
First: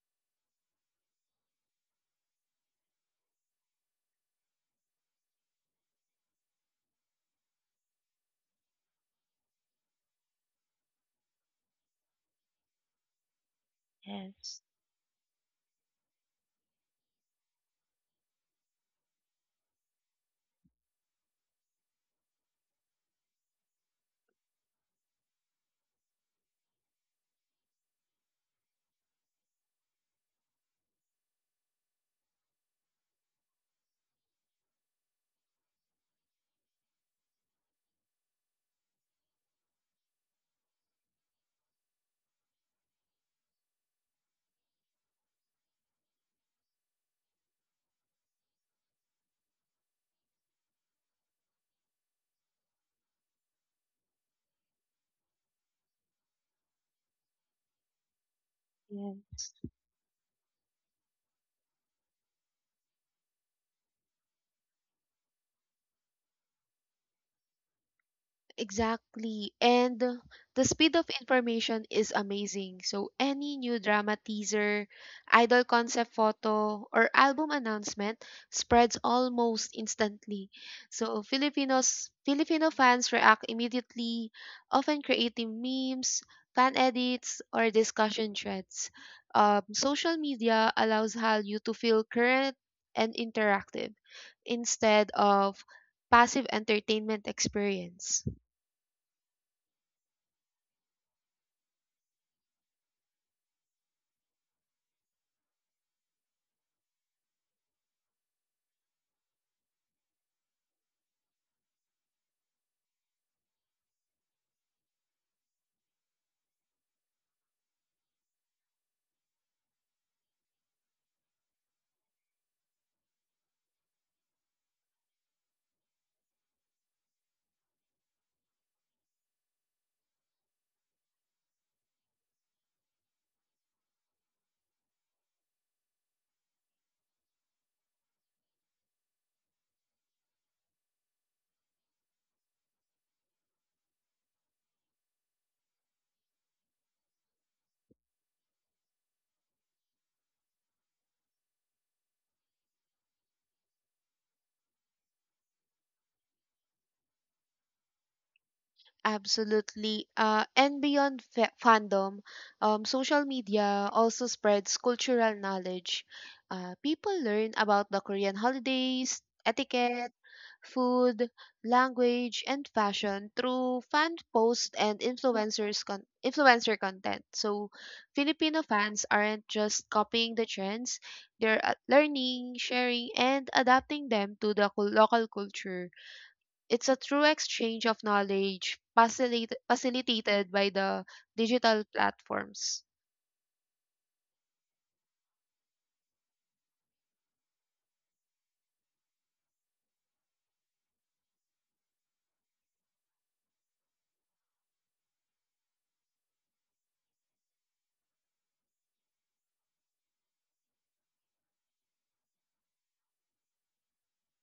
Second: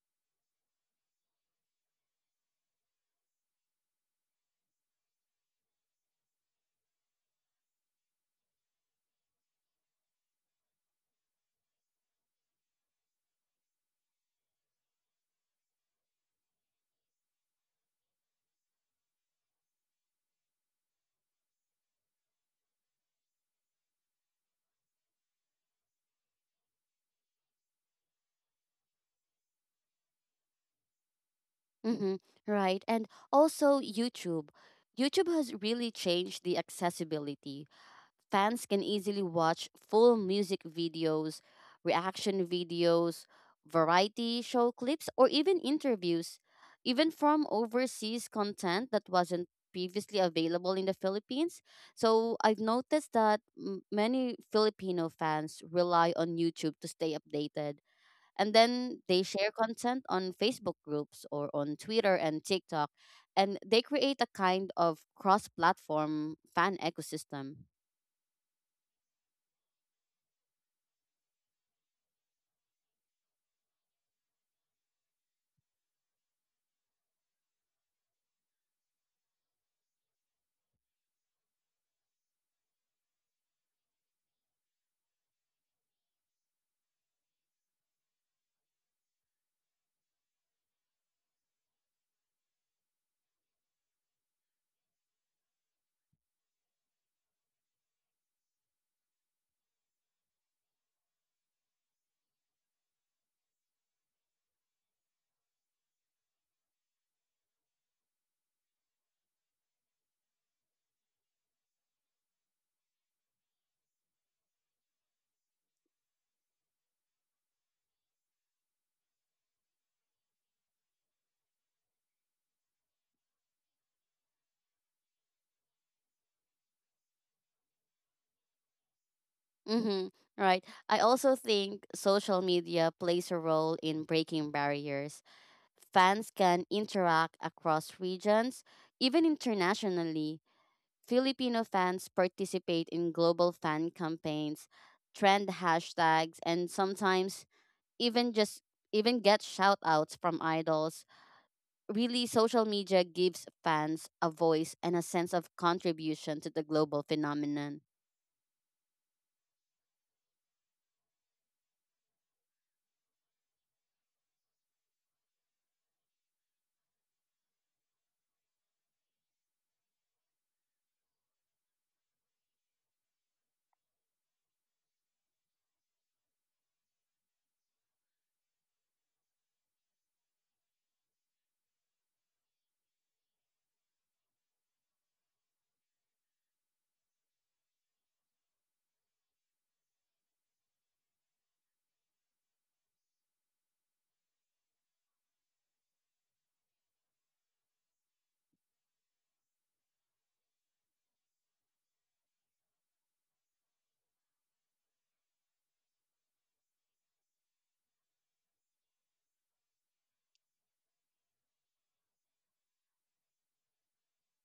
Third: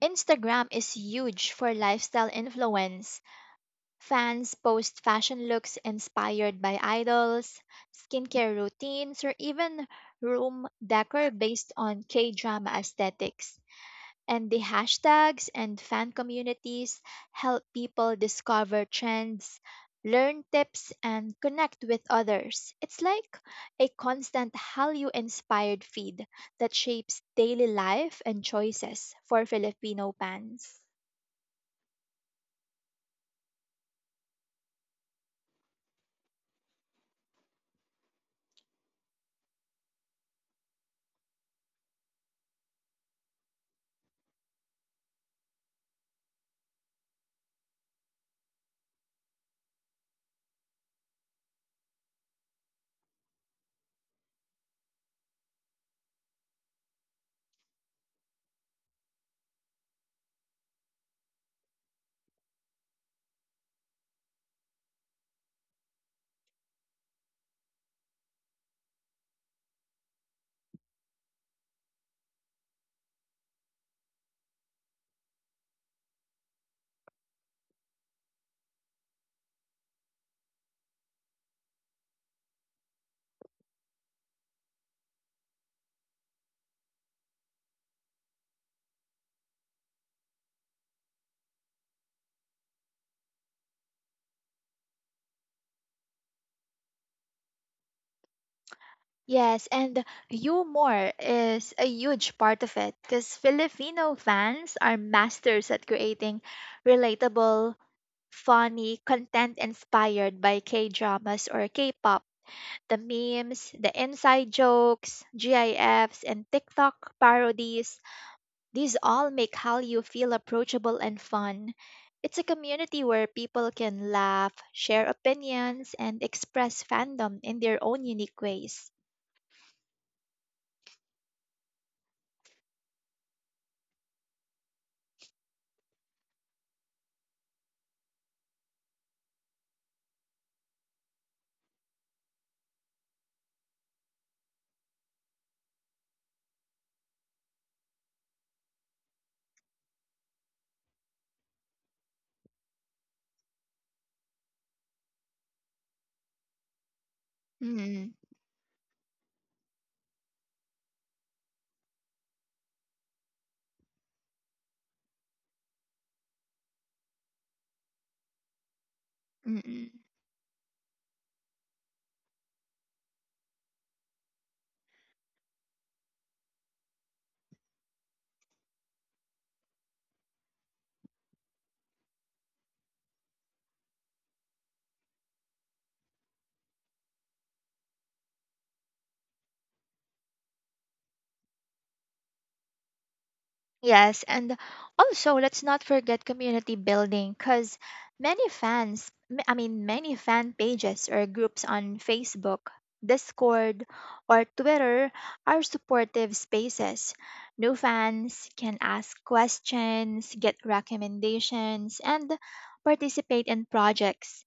Speaker 2: Instagram is huge for lifestyle influence. Fans post fashion looks inspired by idols, skincare routines, or even room decor based on K drama aesthetics. And the
Speaker 3: Yes.
Speaker 2: hashtags and fan communities help people discover trends, learn tips, and connect with others. It's like a constant Hallyu inspired feed that shapes daily life and choices for Filipino fans.
Speaker 1: Mm-hmm. Right. And also YouTube. YouTube has really changed the accessibility. Fans can easily watch full music videos, reaction videos, variety show clips, or even interviews, even from overseas content that wasn't previously available in the Philippines. So I've noticed that many Filipino fans rely on YouTube to stay updated. And then they
Speaker 3: Yes.
Speaker 1: share content on Facebook groups or on Twitter and TikTok. And they create a kind of cross platform fan ecosystem.
Speaker 3: Exactly. And the speed of information is amazing. So any new drama teaser, idol concept photo, or album announcement spreads almost instantly. So Filipino fans react immediately, often creating memes, fan edits, or discussion threads. Social media allows Hallyu to feel current and interactive instead of passive entertainment experience.
Speaker 2: Yes, and humor is a huge part of it because Filipino fans are masters at creating relatable, funny content inspired by K dramas or K pop. The memes, the inside jokes, GIFs, and TikTok parodies, these all make Hallyu feel approachable and fun. It's a community where people can laugh, share opinions, and express fandom in their own unique ways.
Speaker 1: Mm-hmm. Right. I also think social media plays a role in breaking barriers. Fans can interact across regions, even internationally. Filipino fans participate in global fan campaigns, trend hashtags, and sometimes even just even get shout
Speaker 3: Su
Speaker 1: outs from idols.
Speaker 3: capital es São
Speaker 1: Really, social media gives fans a voice and a
Speaker 3: Luís.
Speaker 1: sense of contribution to the global phenomenon.
Speaker 2: Mm-mm,
Speaker 3: Absolutely. And beyond fandom, social media also spreads cultural knowledge. People learn about the Korean holidays, etiquette, food, language, and fashion through fan posts and influencer content. So, Filipino fans aren't just copying the trends; they're learning, sharing, and adapting them to the local culture. It's a true exchange of knowledge facilitated by the digital platforms.
Speaker 2: yes, and also let's not forget community building because many fans, m- I mean, many fan pages or groups on Facebook, Discord, or Twitter are supportive spaces. New fans can ask questions, get recommendations, and participate in projects.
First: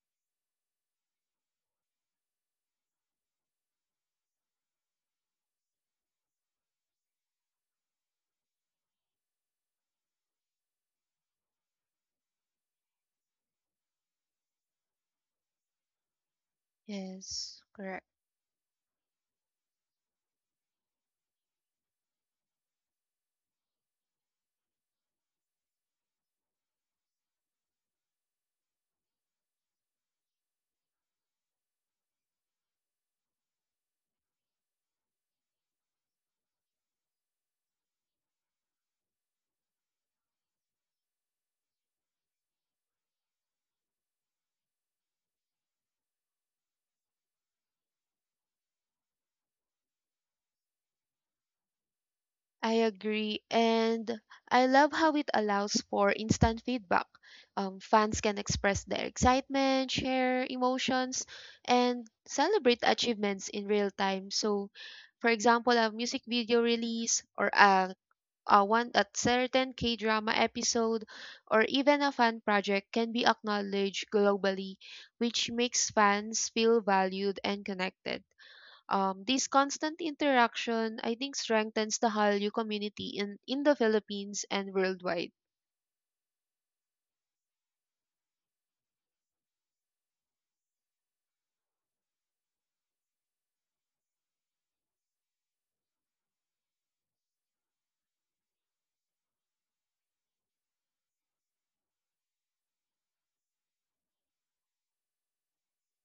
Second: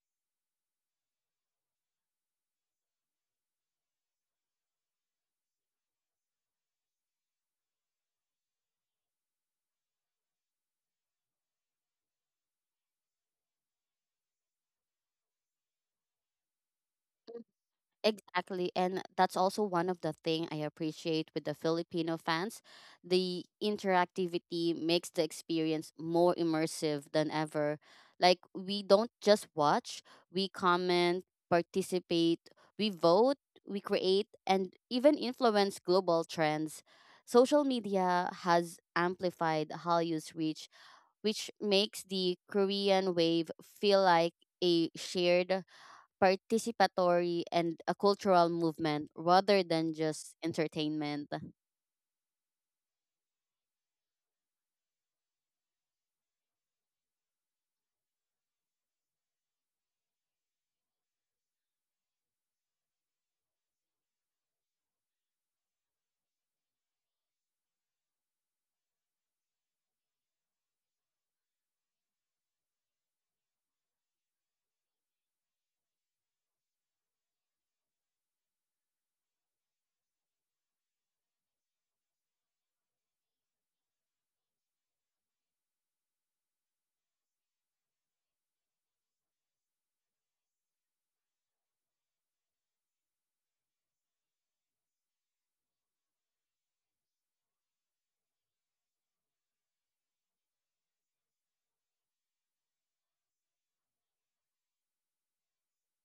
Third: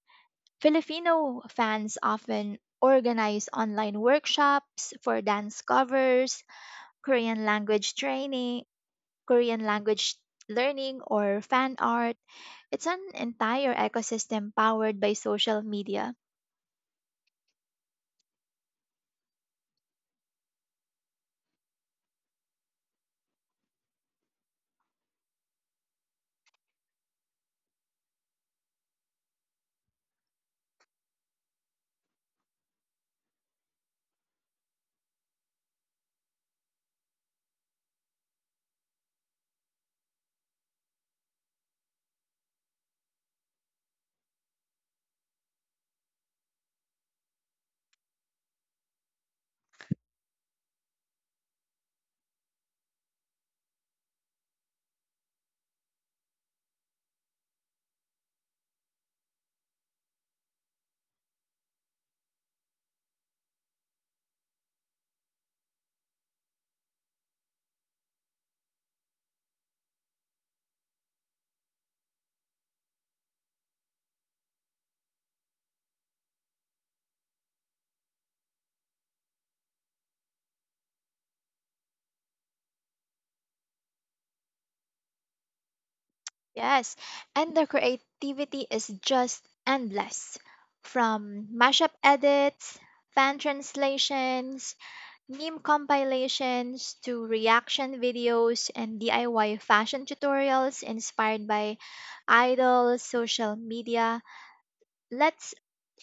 Speaker 2: Filipino fans often organize online workshops for dance covers, Korean language training, Korean language learning, or fan art. It's an entire ecosystem powered by social media.
Speaker 3: Yes, correct.
Speaker 1: Exactly, and that's also one of the thing I appreciate with the Filipino fans. The interactivity makes the experience more immersive than ever. Like we don't just watch, we comment, participate, we vote, we create and even influence global trends. Social media has amplified Halley's reach, which makes the Korean wave feel like a shared, participatory and a cultural movement rather than just entertainment.
Speaker 3: I agree. And I love how it allows for instant feedback. Fans can express their excitement, share emotions, and celebrate achievements in real time. So, for example, a music video release or a one a certain K drama episode, or even a fan project can be acknowledged globally, which makes fans feel valued and connected. This constant interaction, I think, strengthens the Hallyu community in the Philippines and worldwide.
Speaker 2: Yes, and the creativity is just endless. From mashup edits, fan translations, meme compilations, to reaction videos and DIY fashion tutorials inspired by idols, social media, Let's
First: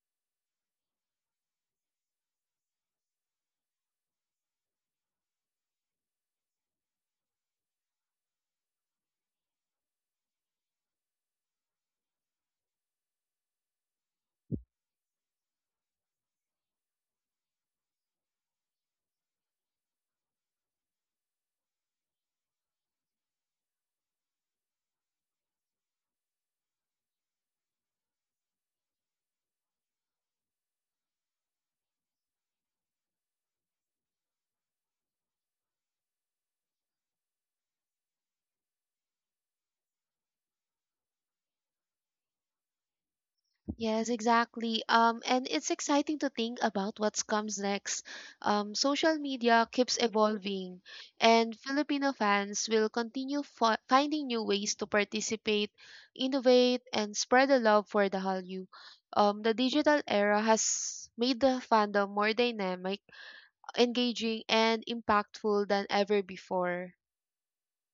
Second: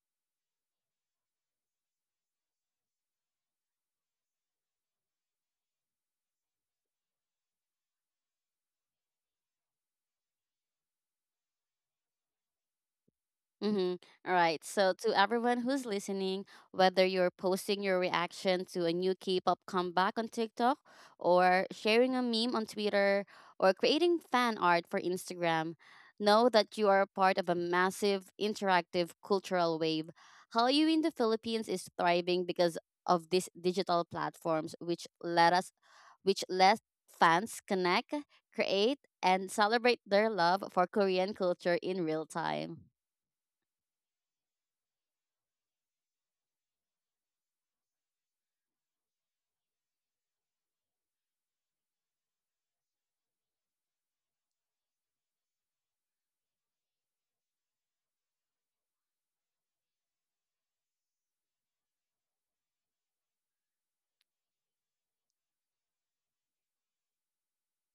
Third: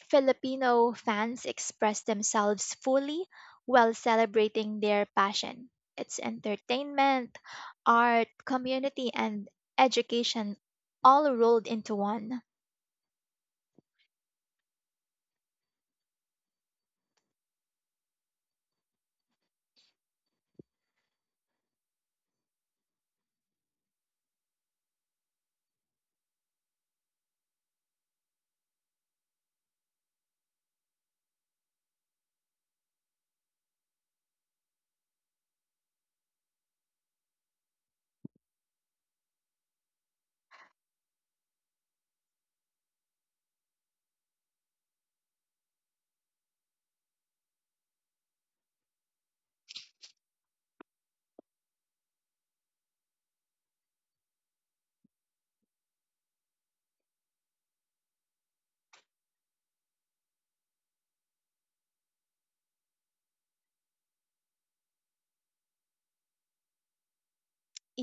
Speaker 2: Filipino fans express themselves fully while celebrating their passion. It's entertainment, art, community, and education all rolled into one.
Speaker 1: Mm-hmm. All right. So, to everyone who's listening, whether you're posting your reaction to a new K pop comeback on TikTok, or sharing a meme on Twitter, or creating fan art for Instagram, know that you are a part of a massive interactive cultural wave. Hallyu in the Philippines is thriving because of these digital platforms, which let fans connect, create, and celebrate their love for Korean culture in real time.
Speaker 3: Yes, exactly. And it's exciting to think about what comes next. Social media keeps evolving, and Filipino fans will continue finding new ways to participate, innovate, and spread the love for the Hallyu. The digital era has made the fandom more dynamic, engaging, and impactful than ever before.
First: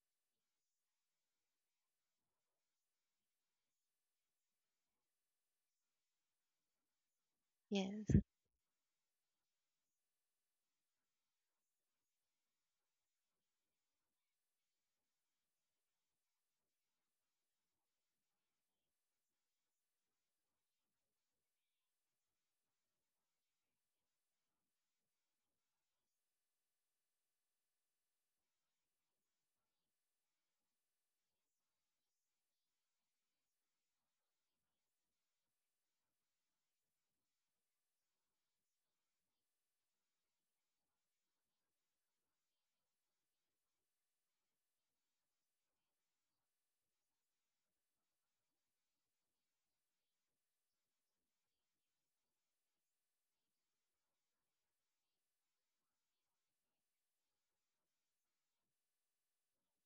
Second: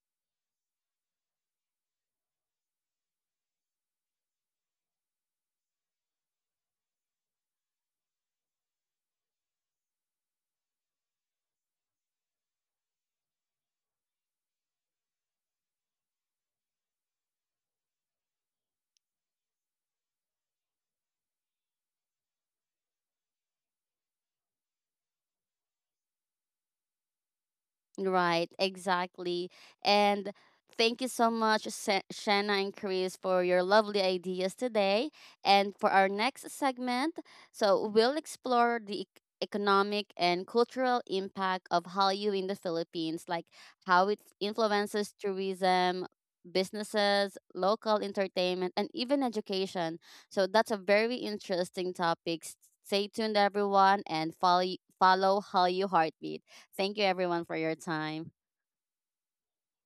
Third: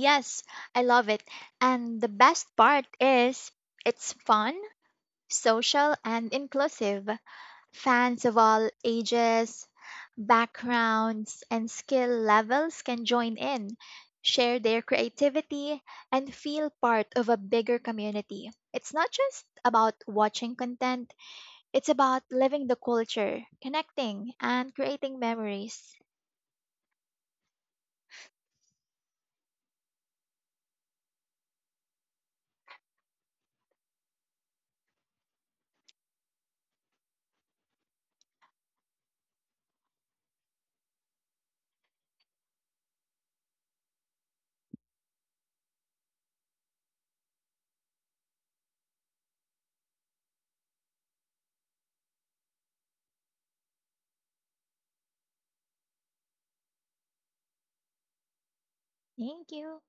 Speaker 2: Yes, I love it. And the best part is it's fun, social, and inclusive.
Speaker 3: Yes.
Speaker 2: Fans of all ages, backgrounds, and skill levels can join in, share their creativity, and feel part of a bigger community. It's not just about watching content, it's about living the culture, connecting, and creating memories.
Speaker 1: Right, exactly. And thank you so much, Shanna and Chris, for your lovely ideas today. And for our next segment, so we'll explore the economic and cultural impact of Hallyu in the Philippines, like how it influences tourism, businesses, local entertainment, and even education. So that's a very interesting topic. Stay tuned, everyone, and follow Hallyu Heartbeat. Thank you everyone for your time.
Speaker 2: Thank you.